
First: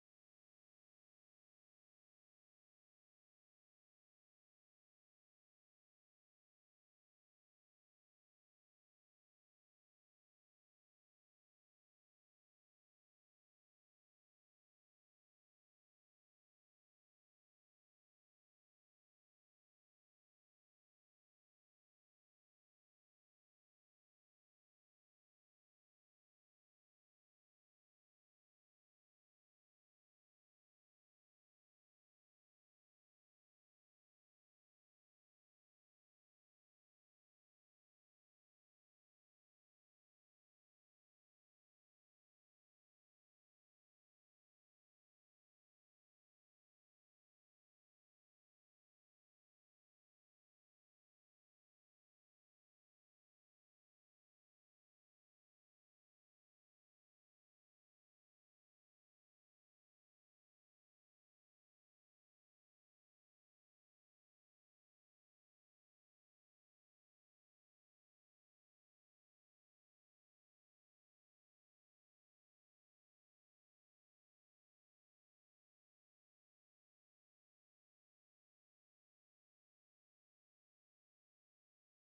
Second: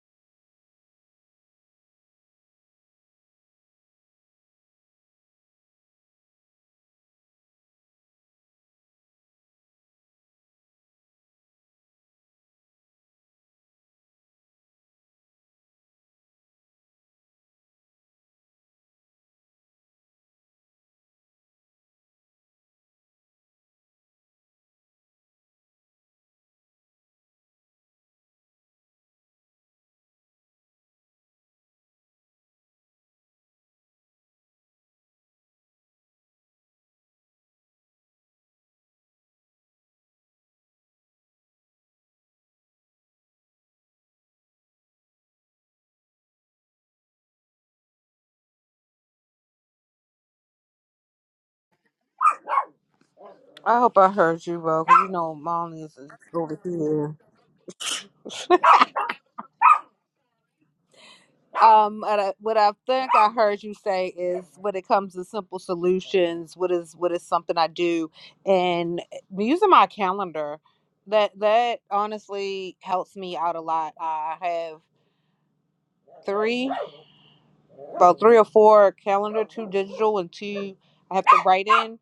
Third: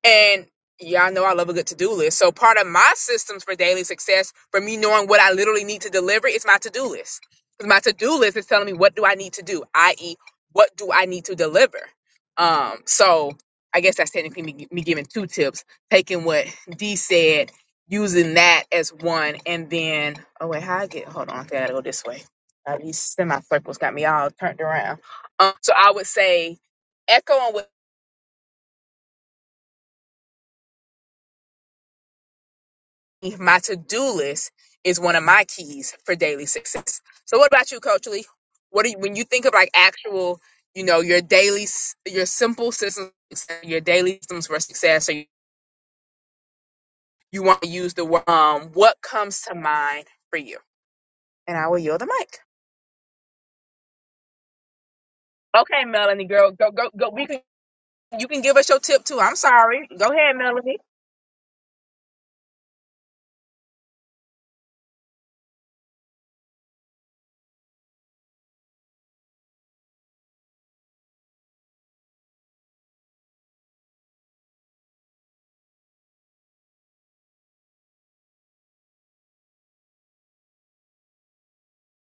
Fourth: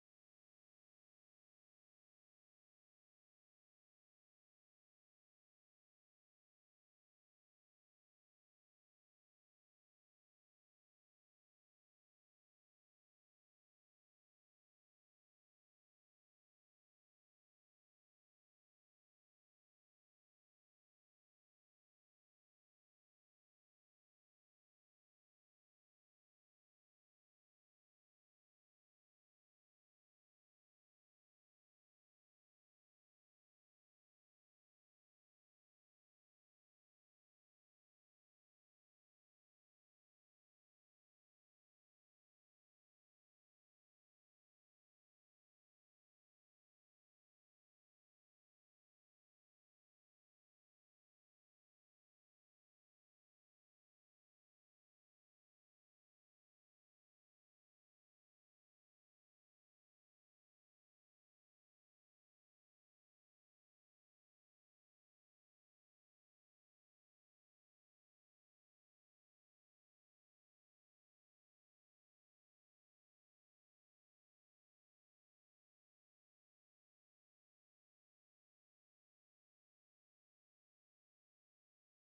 and y'all know I love a good to do list. So part of my systems for daily success, for me knowing what I literally need to deliver, is my to do list. 'Cause my to do list is telling me what do I need to do, i.e., what do I need to deliver. Um, so I guess that's technically me, me giving two tips, taking what D said, using that as one, and then oh wait, how I get? Hold on, I gotta go this way. Uh, these semicircles got me all turned around. Um, so I would say echoing. what my to-do list is one of my keys for daily success. So what about you, Coach Lee? What do you, when you think of like actual, you know, your daily, s- your simple systems, your daily systems for success, or you, you want to use the word, um, what comes to mind for you? And I will yield the mic. I hope I heard you, bro, 'cause you know Molly Okay, is is Melanie, girl, over go, go, go. here. We can, you can give us your tip too. I'm sorry. Go ahead, Melanie. Um, what I what I think I heard you say is when it comes to simple solutions, what is what is something I do, and using my calendar, that that honestly helps me out a lot. I have three, about three or four calendar, two digital and two I have to write in.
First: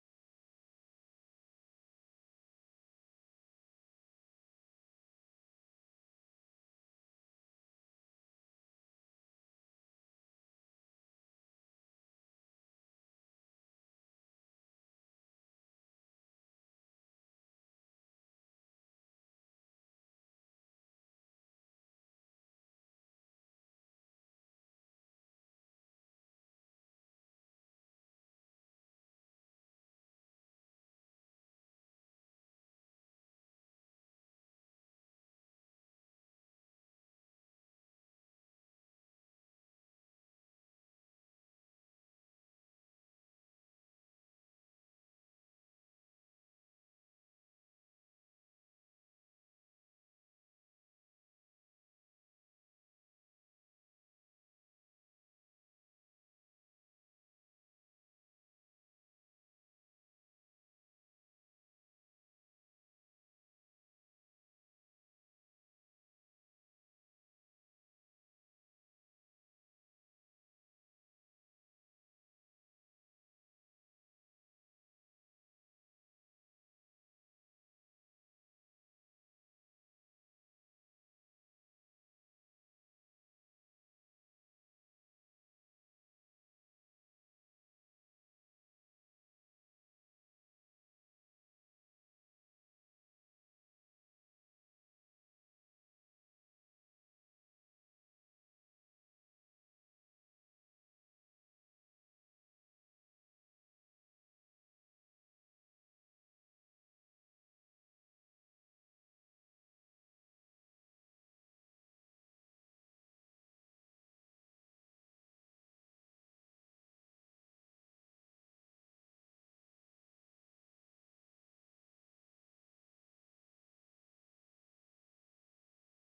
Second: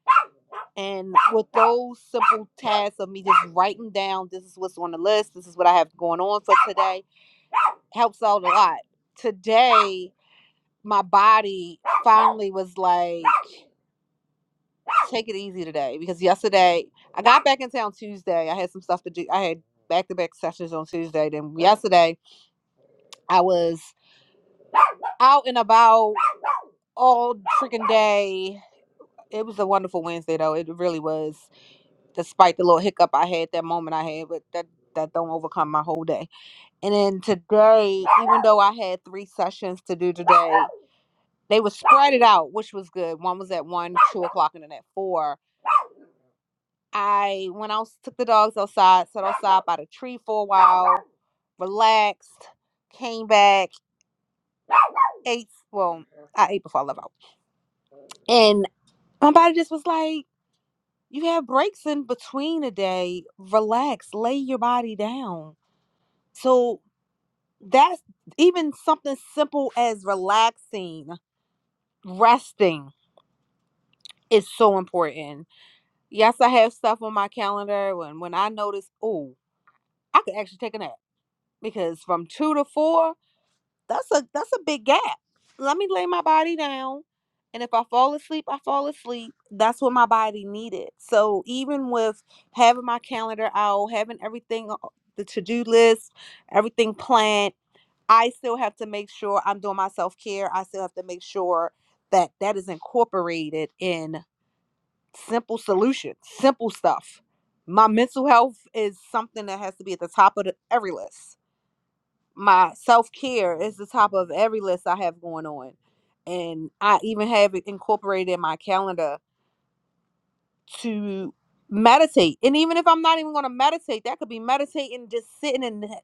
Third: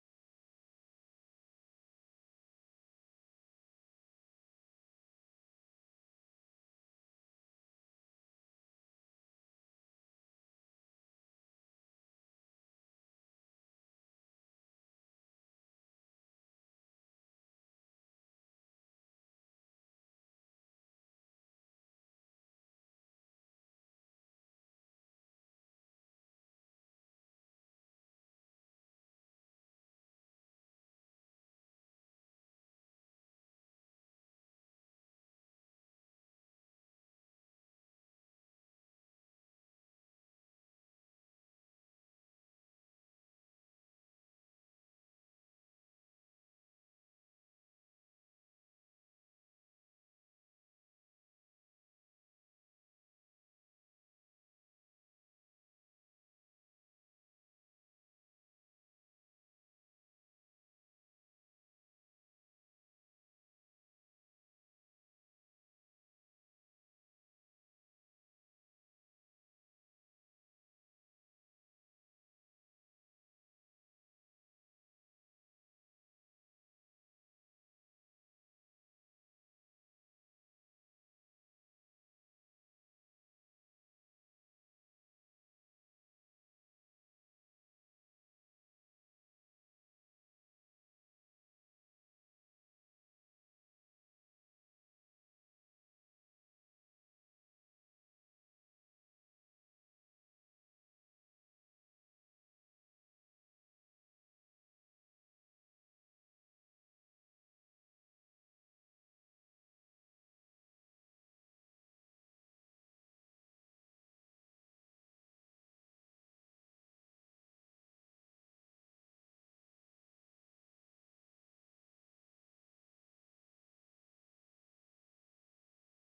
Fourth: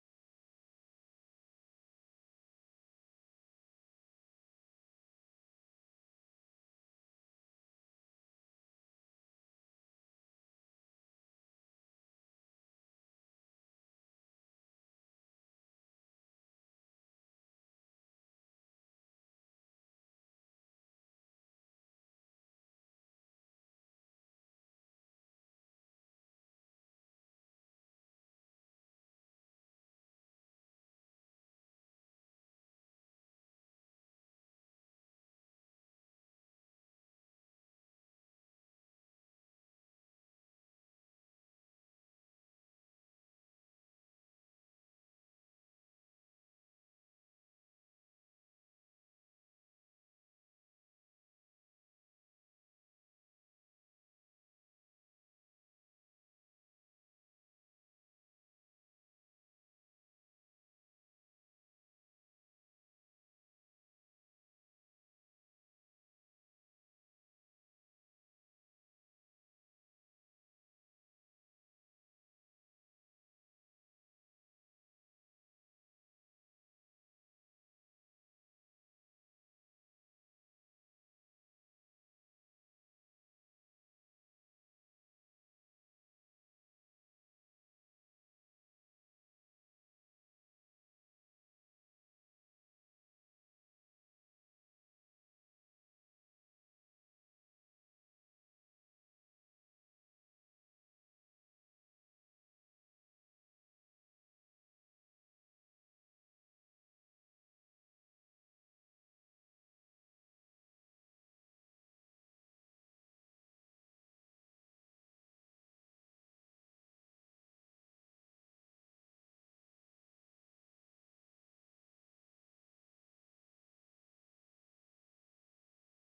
And with those simple tasks of me just writing down, this is what's on the list, this is what I have going on for today, helps out a lot. Today, my body finally was like, take it easy today because yesterday I got back in town Tuesday. I had some stuff to do. I had back to back sessions on Tuesday. Then yesterday, I was out and about all freaking day. It was a wonderful Wednesday, though. It really was. despite the little hiccup I had that moment I had, but that that don't overcome my whole day. And then today, even though I had three sessions to do today, they were spread it out, which was good. One was at one, two o'clock, and then at four. I went out, took the dogs outside, sat outside by the tree for a while, relaxed, came back, ate. Well, I ate before I left out, and my body just was like, "You have breaks in between a day. Relax, lay your body down." So that's even something simple as relaxing, resting is so important. Yes, I have stuff on my calendar when when I notice, oh, I could actually take a nap because from 2 to 4, that's a that's a big gap. Let me lay my body down and if I fall asleep, I fall asleep. That's what my body needed. So even with having my calendar out, having everything o- the to-do list, everything planned I still have to make sure I'm doing my self care. I still have to make sure that that is incorporated in simple solutions, simple stuff. My mental health is something that has to be at the top of the, every list. My self care is the top of every list I have going on. And I even have it incorporated in my calendar to meditate. And even if I'm not even going to meditate, that could be meditating, just sitting in the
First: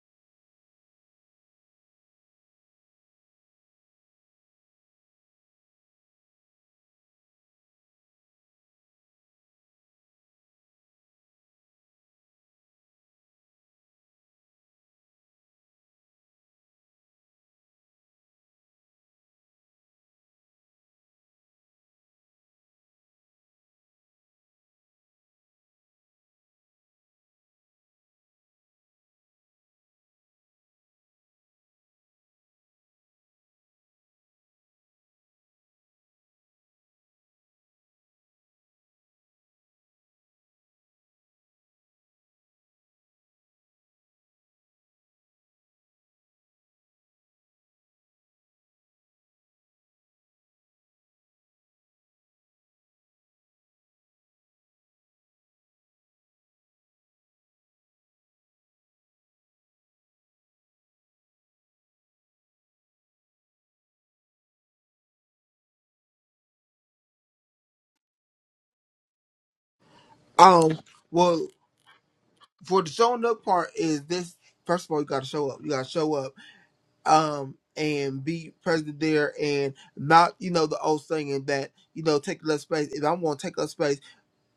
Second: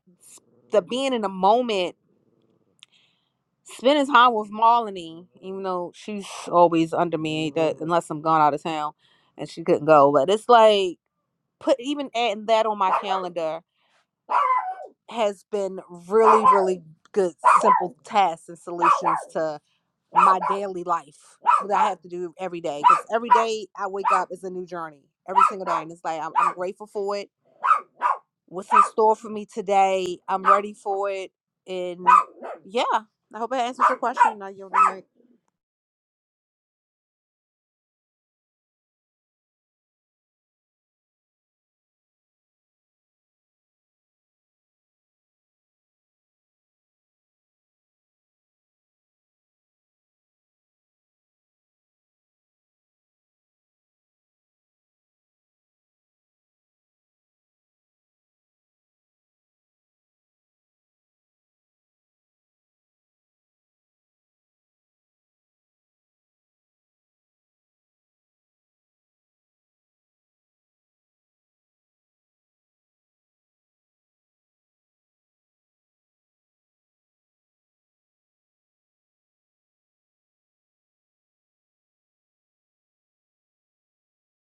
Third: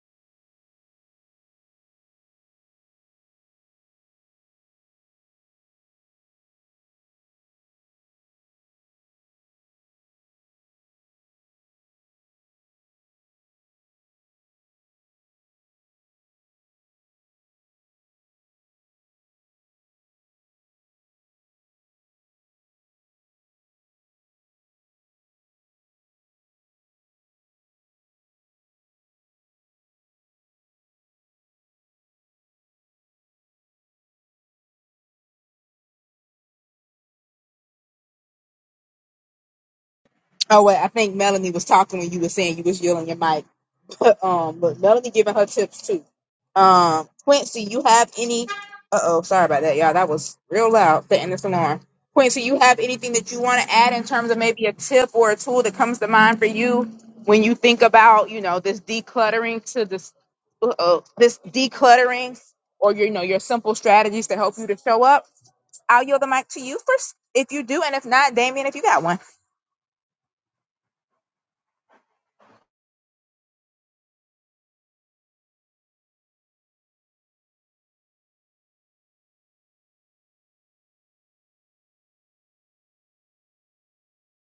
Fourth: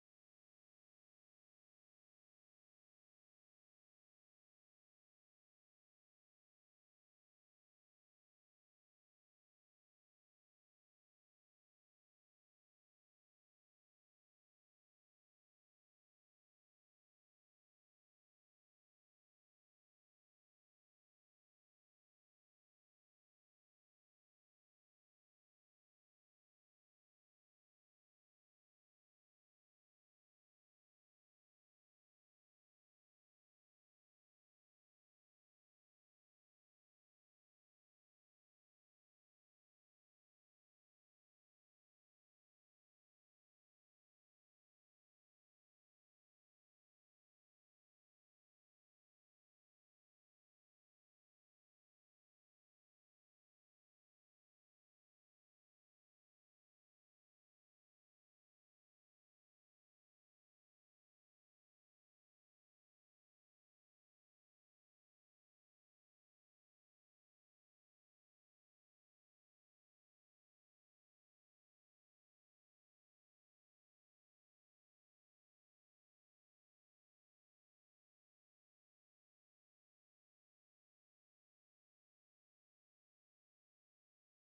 the being in the moment spending time with Marlene, even though she's always under me that unless I'm gone out of town and she couldn't go. But it's like put even adding that on my calendar has been really, really good simple tasks and solutions to my daily life that I have to do every day. Because every day I wake up is a new journey. Every single day. And it's like I'm, I'm grateful for it. What's in store for me today? I'm ready for it. And yeah. I hope I answered your question. Now you're Oh wait, I think Melanie was talking when you were saying you was yielding your mic. But um, but Melody giving her tips too. Um, Quincy, you have any? Uh oh, sorry about that, y'all. That was real loud. The this alarm. Quincy, you have anything that you want to add in terms of maybe a tip or a tool that comes to mind for you when you think about you know this decluttering to this uh, this decluttering or your, you know your simple strategies to help you to show up? I'll yield the mic to you first if you do, and if not, Damien, if you got one. Um, well, for the showing up part is this. First of all, you got to show up. You got to show up um and be present there and not you know the old saying that you know take less space if i'm going to take up space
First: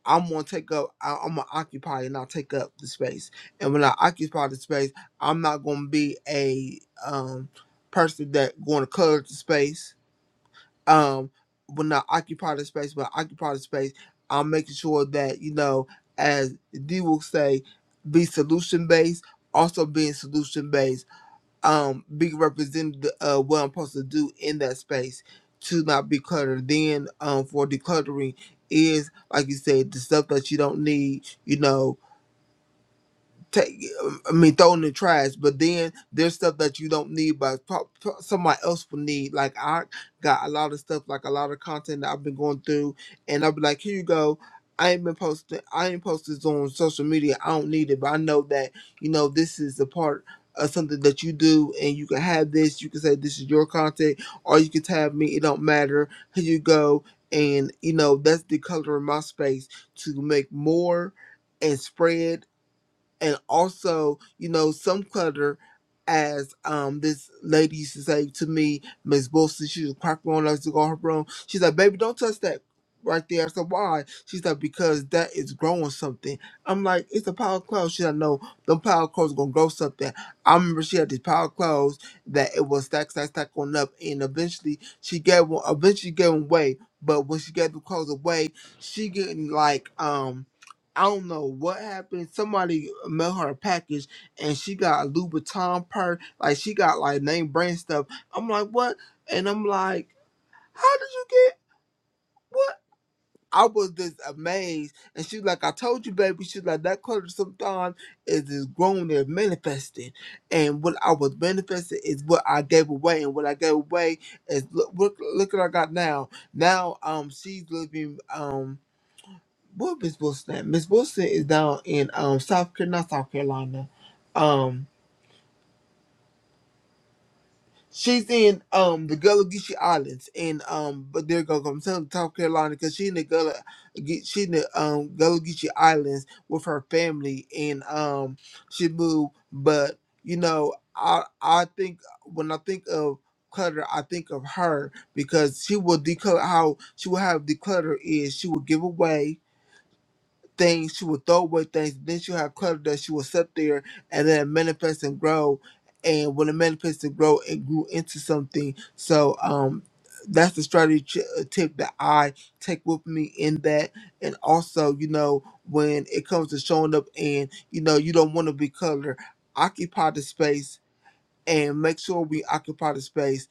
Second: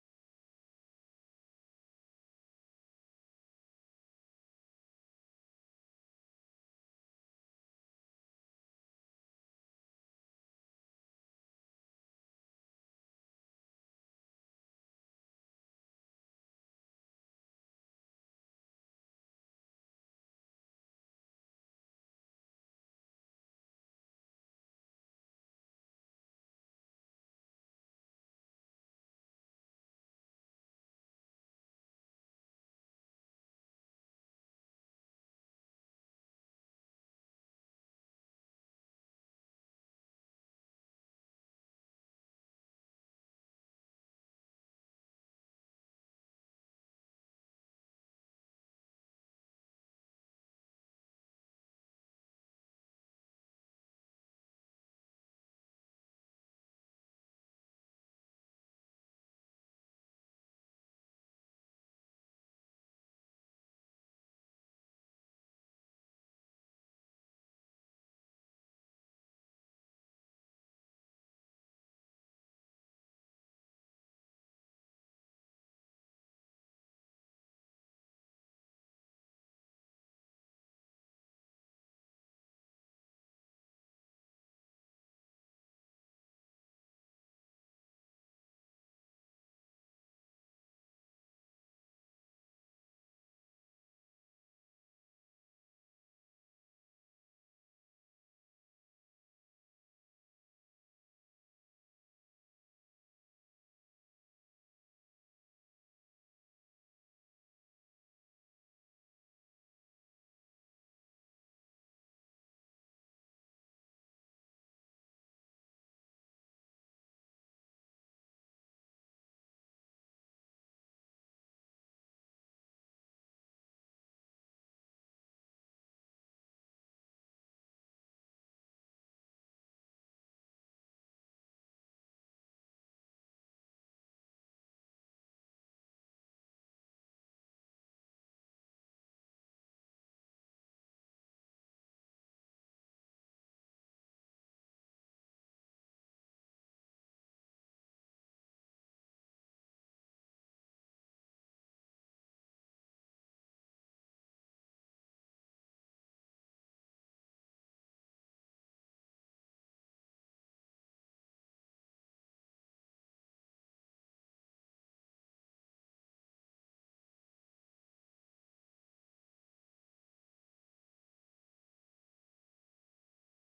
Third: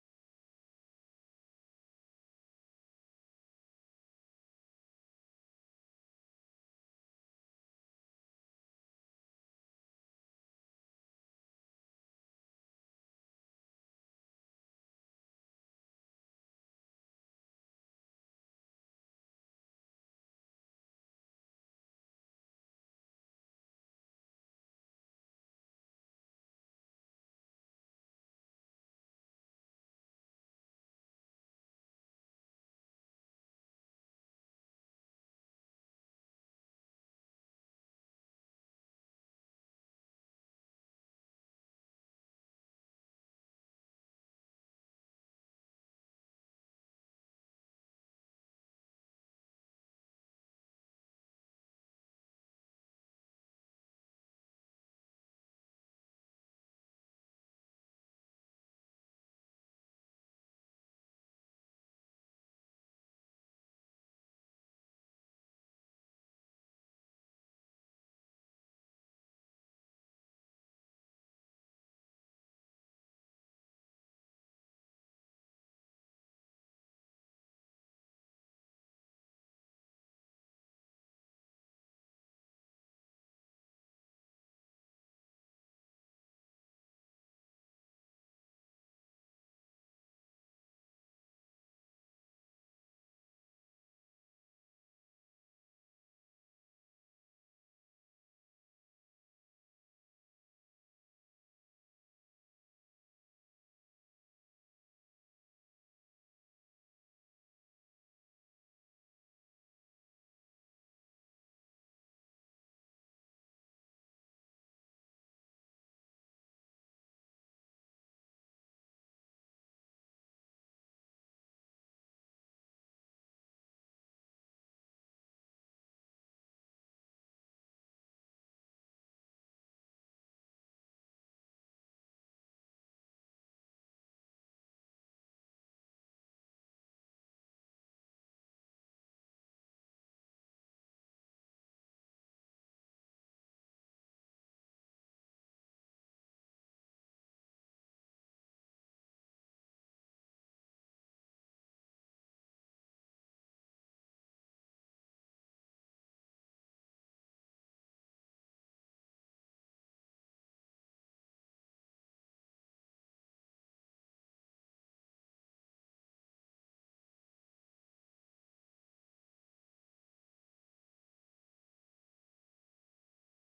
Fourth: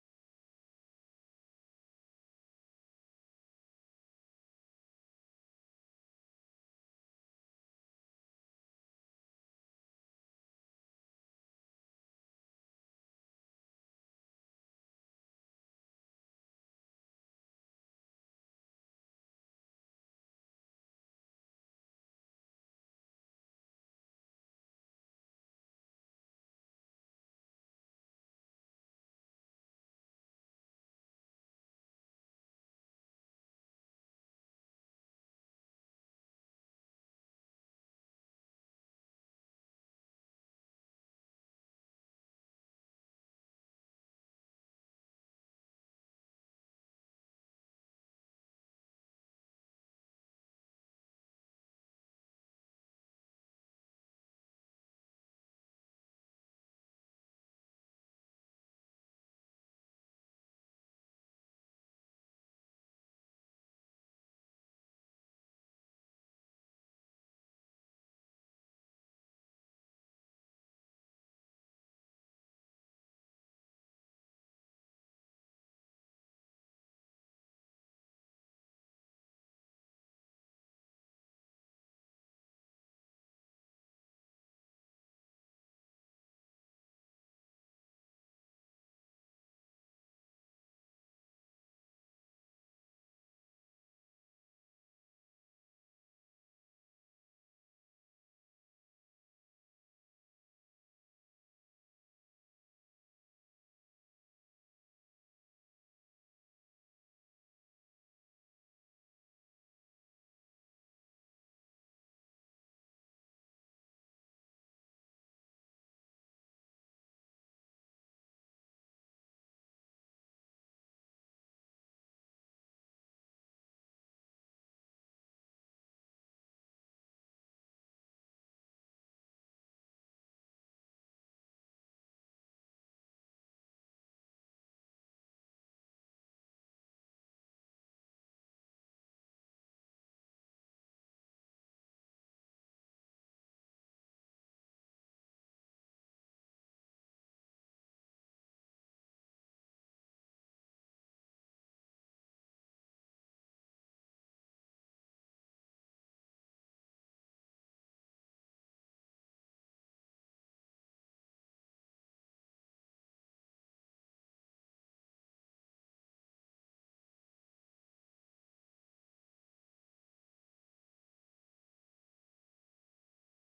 i'm going to take up I, i'm going to occupy and not take up the space and when i occupy the space i'm not going to be a um person that going to clutter the space um when i occupy the space when i occupy the space i'm making sure that you know as d will say be solution based also being solution based um be represented uh what I'm supposed to do in that space to not be cluttered. Then um for decluttering is like you said, the stuff that you don't need, you know, take I mean throw in the trash. But then there's stuff that you don't need, but pro- pro- somebody else will need. Like I got a lot of stuff, like a lot of content that I've been going through, and I'll be like, here you go. I ain't been posting. I ain't posted this on social media. I don't need it, but I know that you know this is a part of something that you do, and you can have this. You can say this is your content, or you can tab me. It don't matter. Here you go, and you know that's the color of my space to make more and spread and also you know some clutter as um this lady used to say to me miss wilson she was cracking on us to go in her room she's like baby don't touch that right there I said, why she's like because that is growing something i'm like it's a pile of clothes she's like no the pile of clothes gonna grow something i remember she had this pile of clothes that it was stack stack stack on up and eventually she gave one eventually she gave them away but when she gave the clothes away she getting like um I don't know what happened. Somebody mailed her a package and she got a Louboutin purse. Like she got like name brand stuff. I'm like, what? And I'm like, how did you get what? I was just amazed. And she's like, I told you, baby. She's like, that color sometimes is just grown and manifesting. And what I was manifesting is what I gave away. And what I gave away is look, look, look what I got now. Now um she's living um where Miss Wilson at? Miss Wilson is down in um South Carolina, not South Carolina. Um, she's in um the Gullah Geechee Islands, and um, but they're gonna come to South Carolina because she in the Gullah, Ge- she in the um Gullah Geechee Islands with her family, and um, she moved. But you know, I I think when I think of clutter, I think of her because she will declutter how she will have declutter is she will give away things, she will throw away things. Then she'll have clutter that she will set there and then it manifest and grow. And when it manifests and grow, it grew into something. So um, that's the strategy ch- uh, tip that I take with me in that. And also, you know, when it comes to showing up and, you know, you don't want to be cluttered, occupy the space and make sure we occupy the space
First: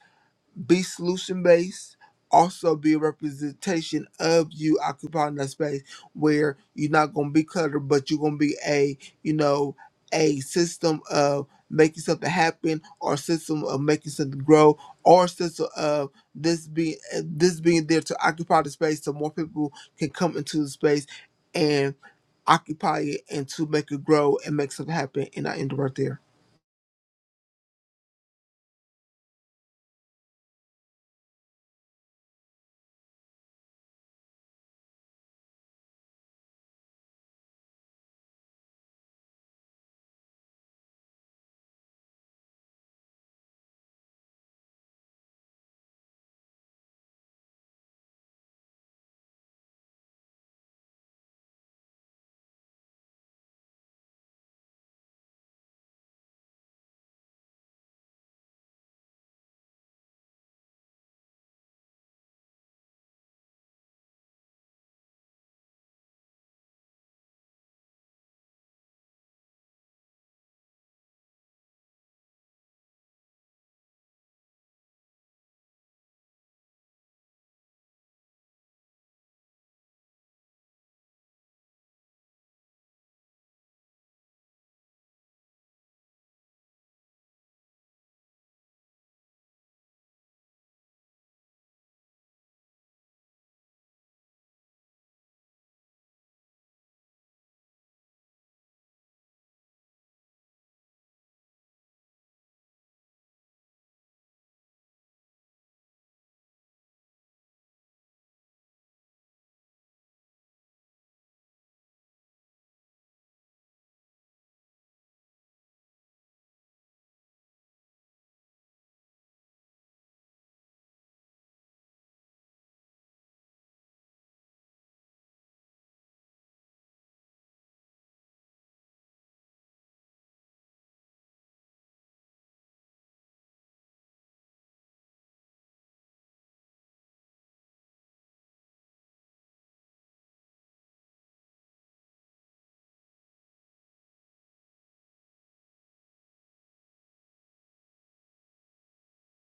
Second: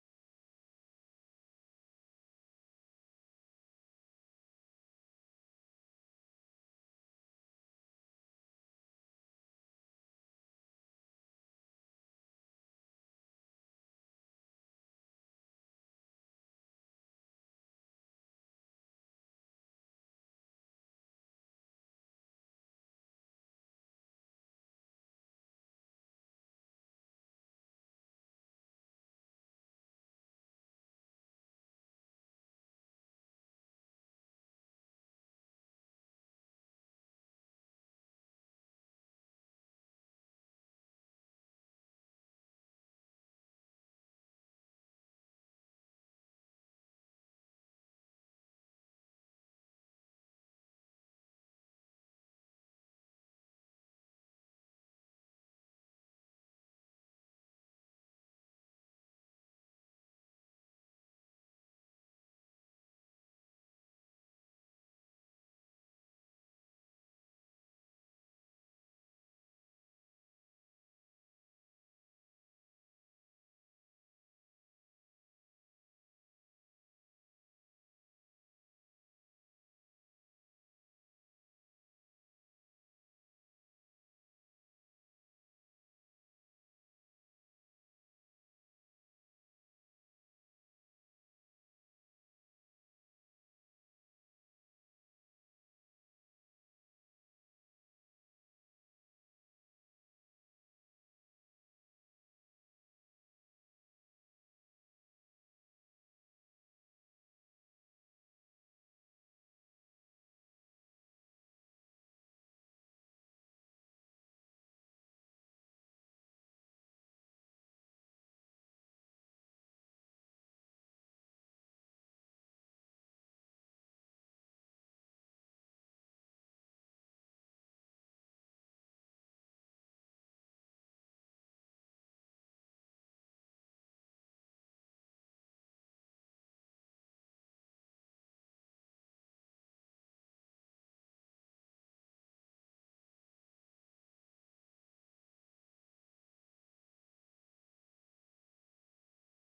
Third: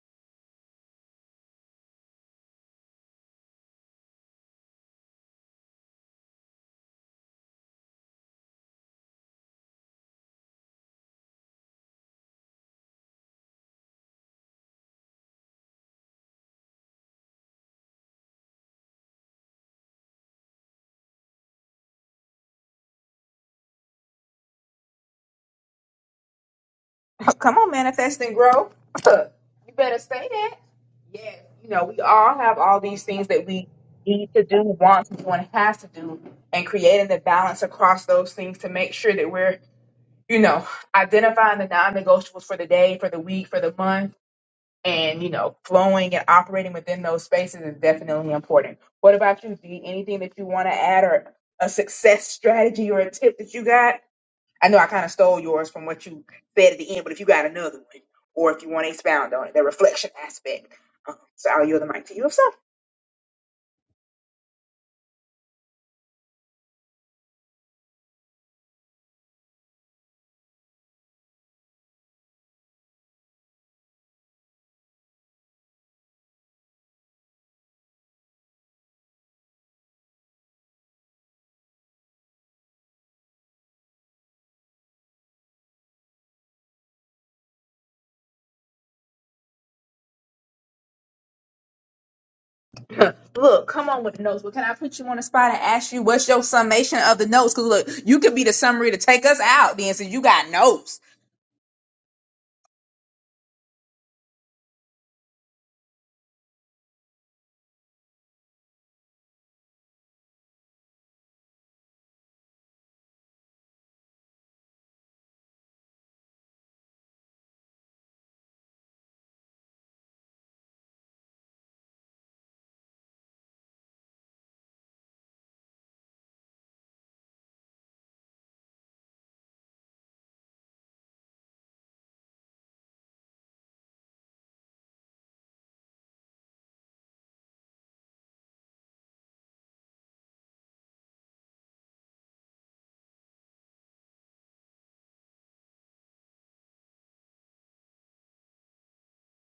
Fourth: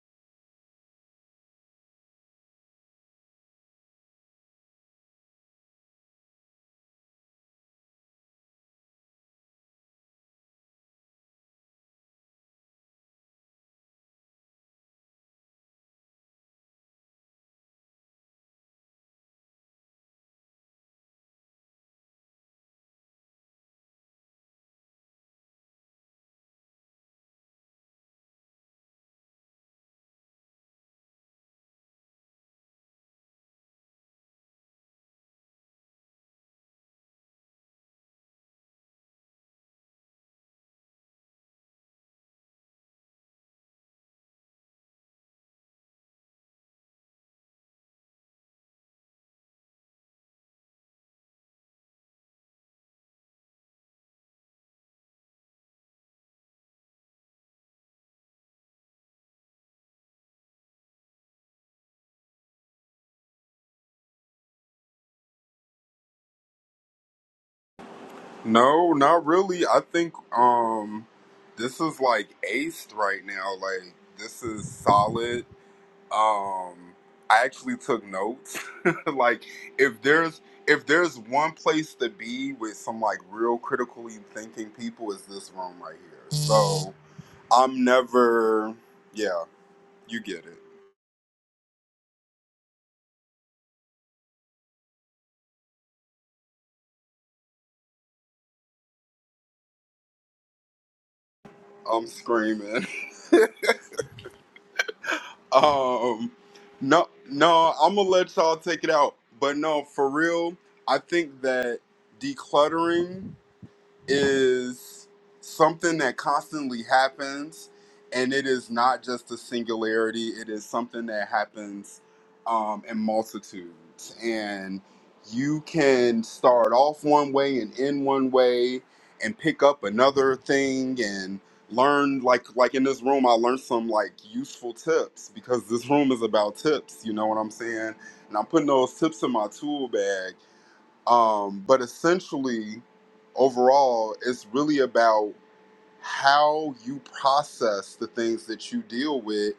be solution based, also be a representation of you occupying that space where you're not gonna be cluttered, but you're gonna be a you know a system of making something happen, or system of making something grow, or system of this being this being there to occupy the space so more people can come into the space and occupy it and to make it grow and make something happen. And I end right there. Oh, Come on, manifest and grow. you better say that. Yes, you know, we all have all these things that we need to do, want to do, and has to do, and creating the balance across those things to make sure that we're, you know, identifying the non negotiables for the day, for the week, for the month, and, you know, flowing and operating within those spaces is definitely important. What about you, Dee? Anything that you want to add or a success strategy or a tip that you got? I know I kind of stole yours from what you said at the end, but if you got another one, or if you want to expound on it, the reflection aspect, um, so I'll yield the mic to you. If so, no not really i think um this is like aced right now like this is solid um i actually took notes like if there's if there's one place to be with some like real critically thinking people is this room right here so i'm never yeah you get it look, come on with the notes. But can I put you on the spot and ask you what's your summation of the notes? Because look, you could be the summary to take us out then, since you got notes. i'm screaming um no no i'm gonna let y'all take it out but no for real i think that decluttering is something that constantly happens and it is not just a singularity it is something that happens um, in multitudes and you can start off one way and end one way and pick up another thing and learn like like in this room i learned some like useful tips because this room is about tips you know what i'm saying and i'm putting those tips in my tool bag um, but essentially, overall, it's really about how you process the things that you deal with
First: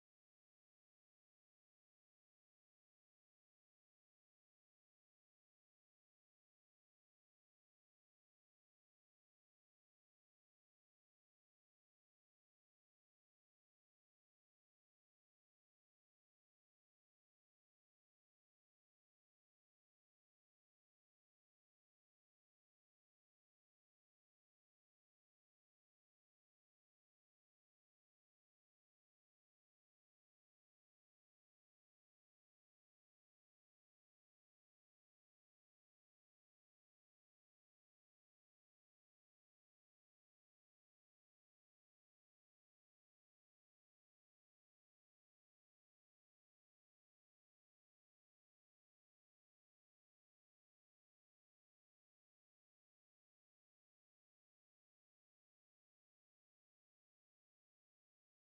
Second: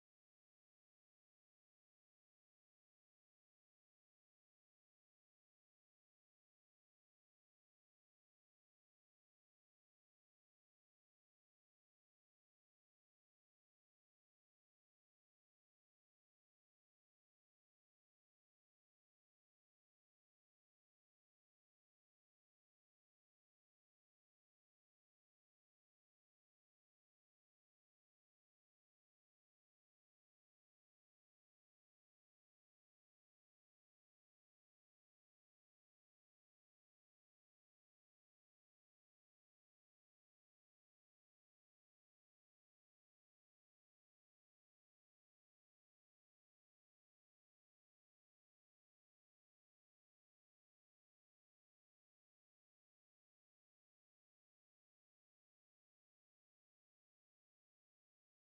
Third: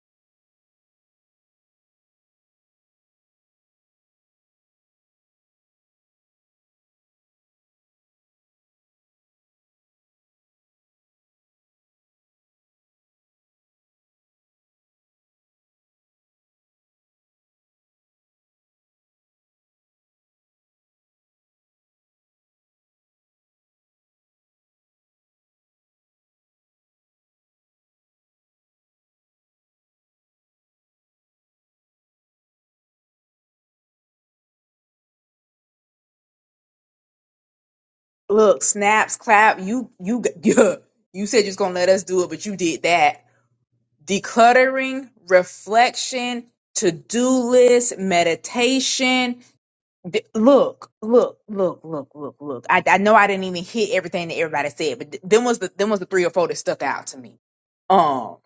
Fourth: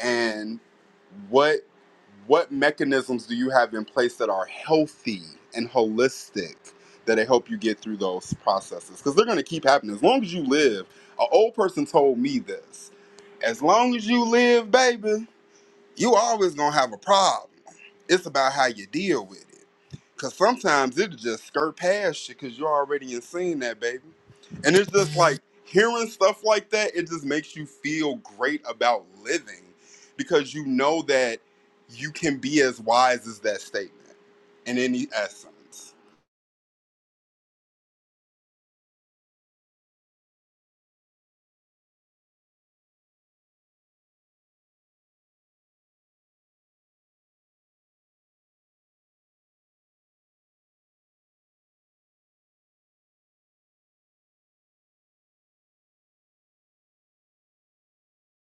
and what what mechanisms do you have in place that are healthy and holistic that they help you get through those processes because they're going to keep happening as long as you live an old person told me this as long as you live baby you always going to have a problem it's about how you deal with it Cause sometimes it just skirt past you because you're already in seeing that baby. And it's just like hearing stuff like that, it just makes you feel great about living because you know that you can be as wise as that statement in any essence. Look, snaps, clap. You, you, you, you said you was gonna let us do it, but you did that. decluttering, reflection, to do list, meditation. D- Look, look, look, look, look, look. I, I know I didn't even hit everything that everybody said, but th- them was the them was the three or four that stuck out to me. Um,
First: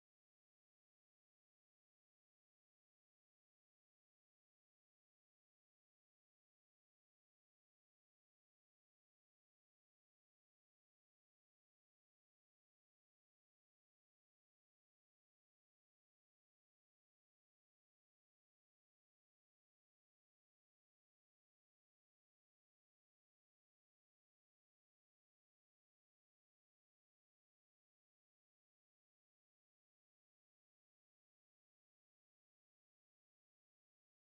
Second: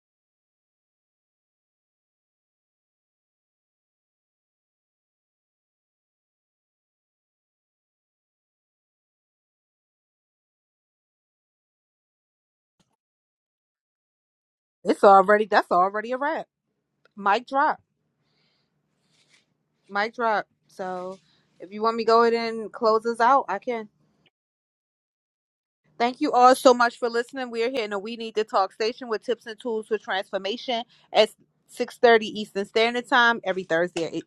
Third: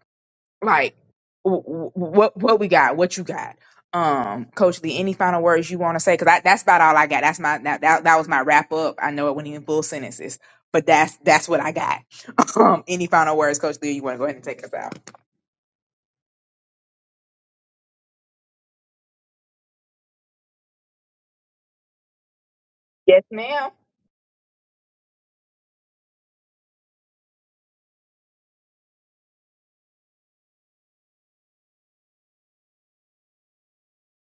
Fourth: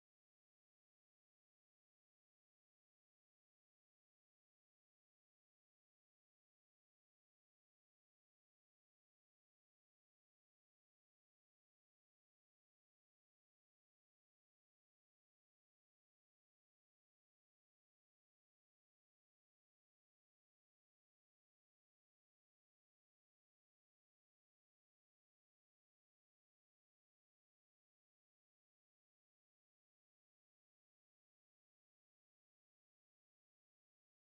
like w- w- what what we got, what you got, um, Coach Lee. Any final words you want to say? Because that's about all I got. That's my that, that that was my wrap up. I know it wasn't even full sentences, but that's that's what I got. Um, any final words, Coach Lee? You want to go ahead and take us out? It's already that's already a wrap. Mic drop. Mic drop. So if you want me to go ahead and close this Yes, out, I ma'am. can. Thank you all so much for listening. We are here in the We Need to Talk station with tips and tools for transformation at 6:30 Eastern Standard Time every Thursday at eight-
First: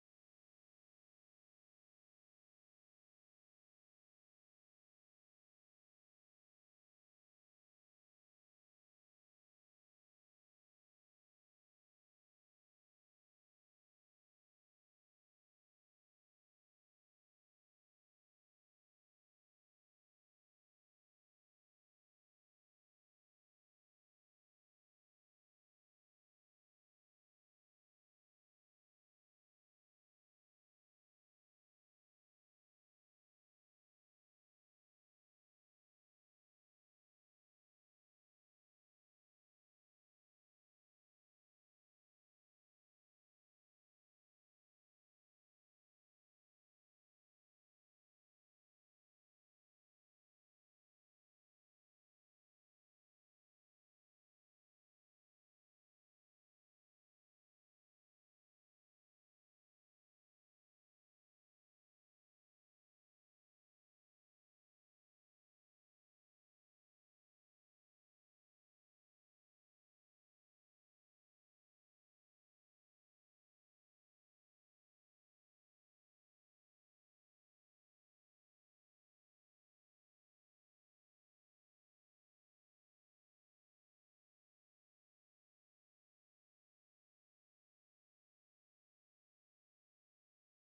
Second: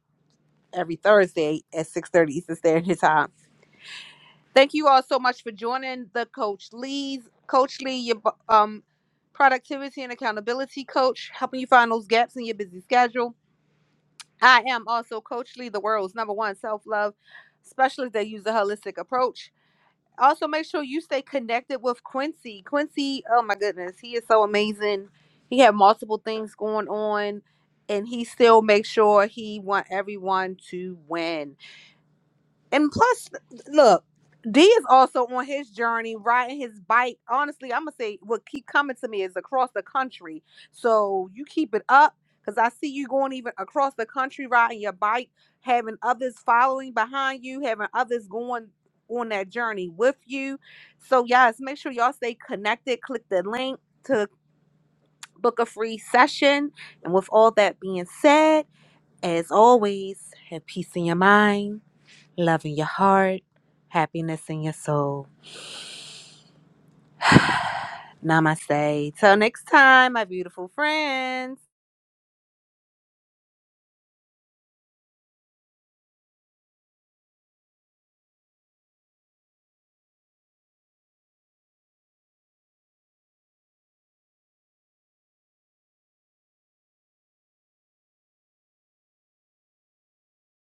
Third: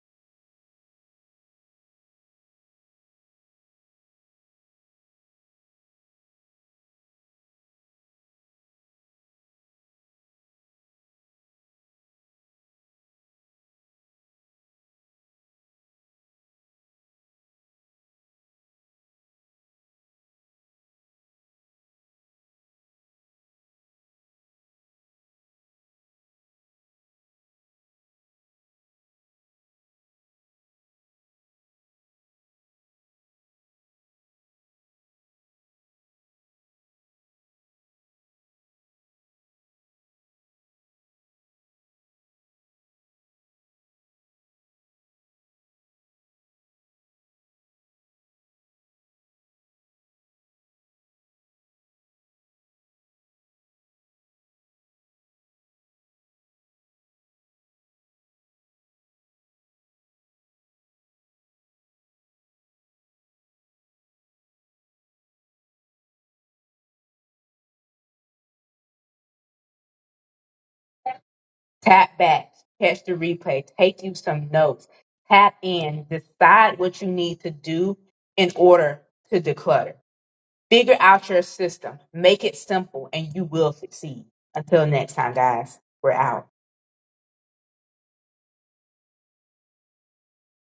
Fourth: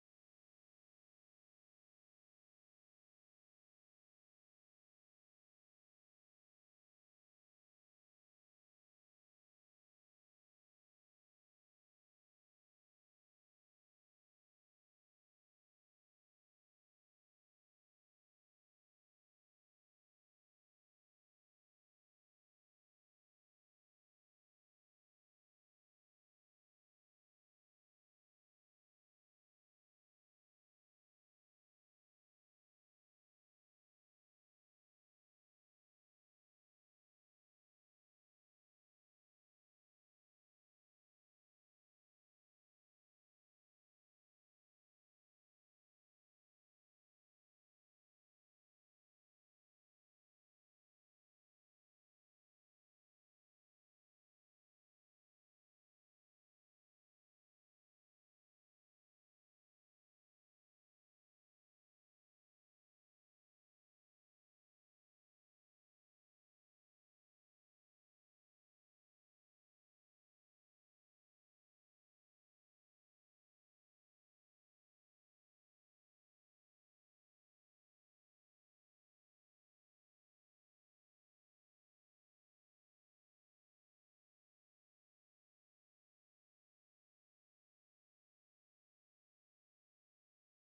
every Thursday at 6:30 Eastern Standard Time. Thank you all so much for joining the Coach Lee's Coach Lee, your um productivity and accountability coach, helping you find those gaps in your busy schedule. I am also Coach Lee, the world's number one self love specialist that use a holistic approach. Also, make sure you stay connected with Quincy. Quincy, oh my goodness, he is so amazing. He had multiple things going on, and he still makes sure he want everyone to win. And plus, look, D is also on his journey, riding his bike. Honestly, I'm gonna say what keep coming to me is across the country. So you keep it up, cause I see you going even across the country riding your bike, having others following behind you, having others going on that journey with you. So yes, make sure y'all stay connected. Click the link to book a free session. And with all that being said, as always, have peace in your mind love in your heart, happiness in your soul. Namaste. Till next time, my beautiful friends. Tap back, catch the replay, take you some notes, tap in, decide what you need to do in order to declutter. Figure out your system, make it simple, and you will succeed. Until next time, guys, we're out.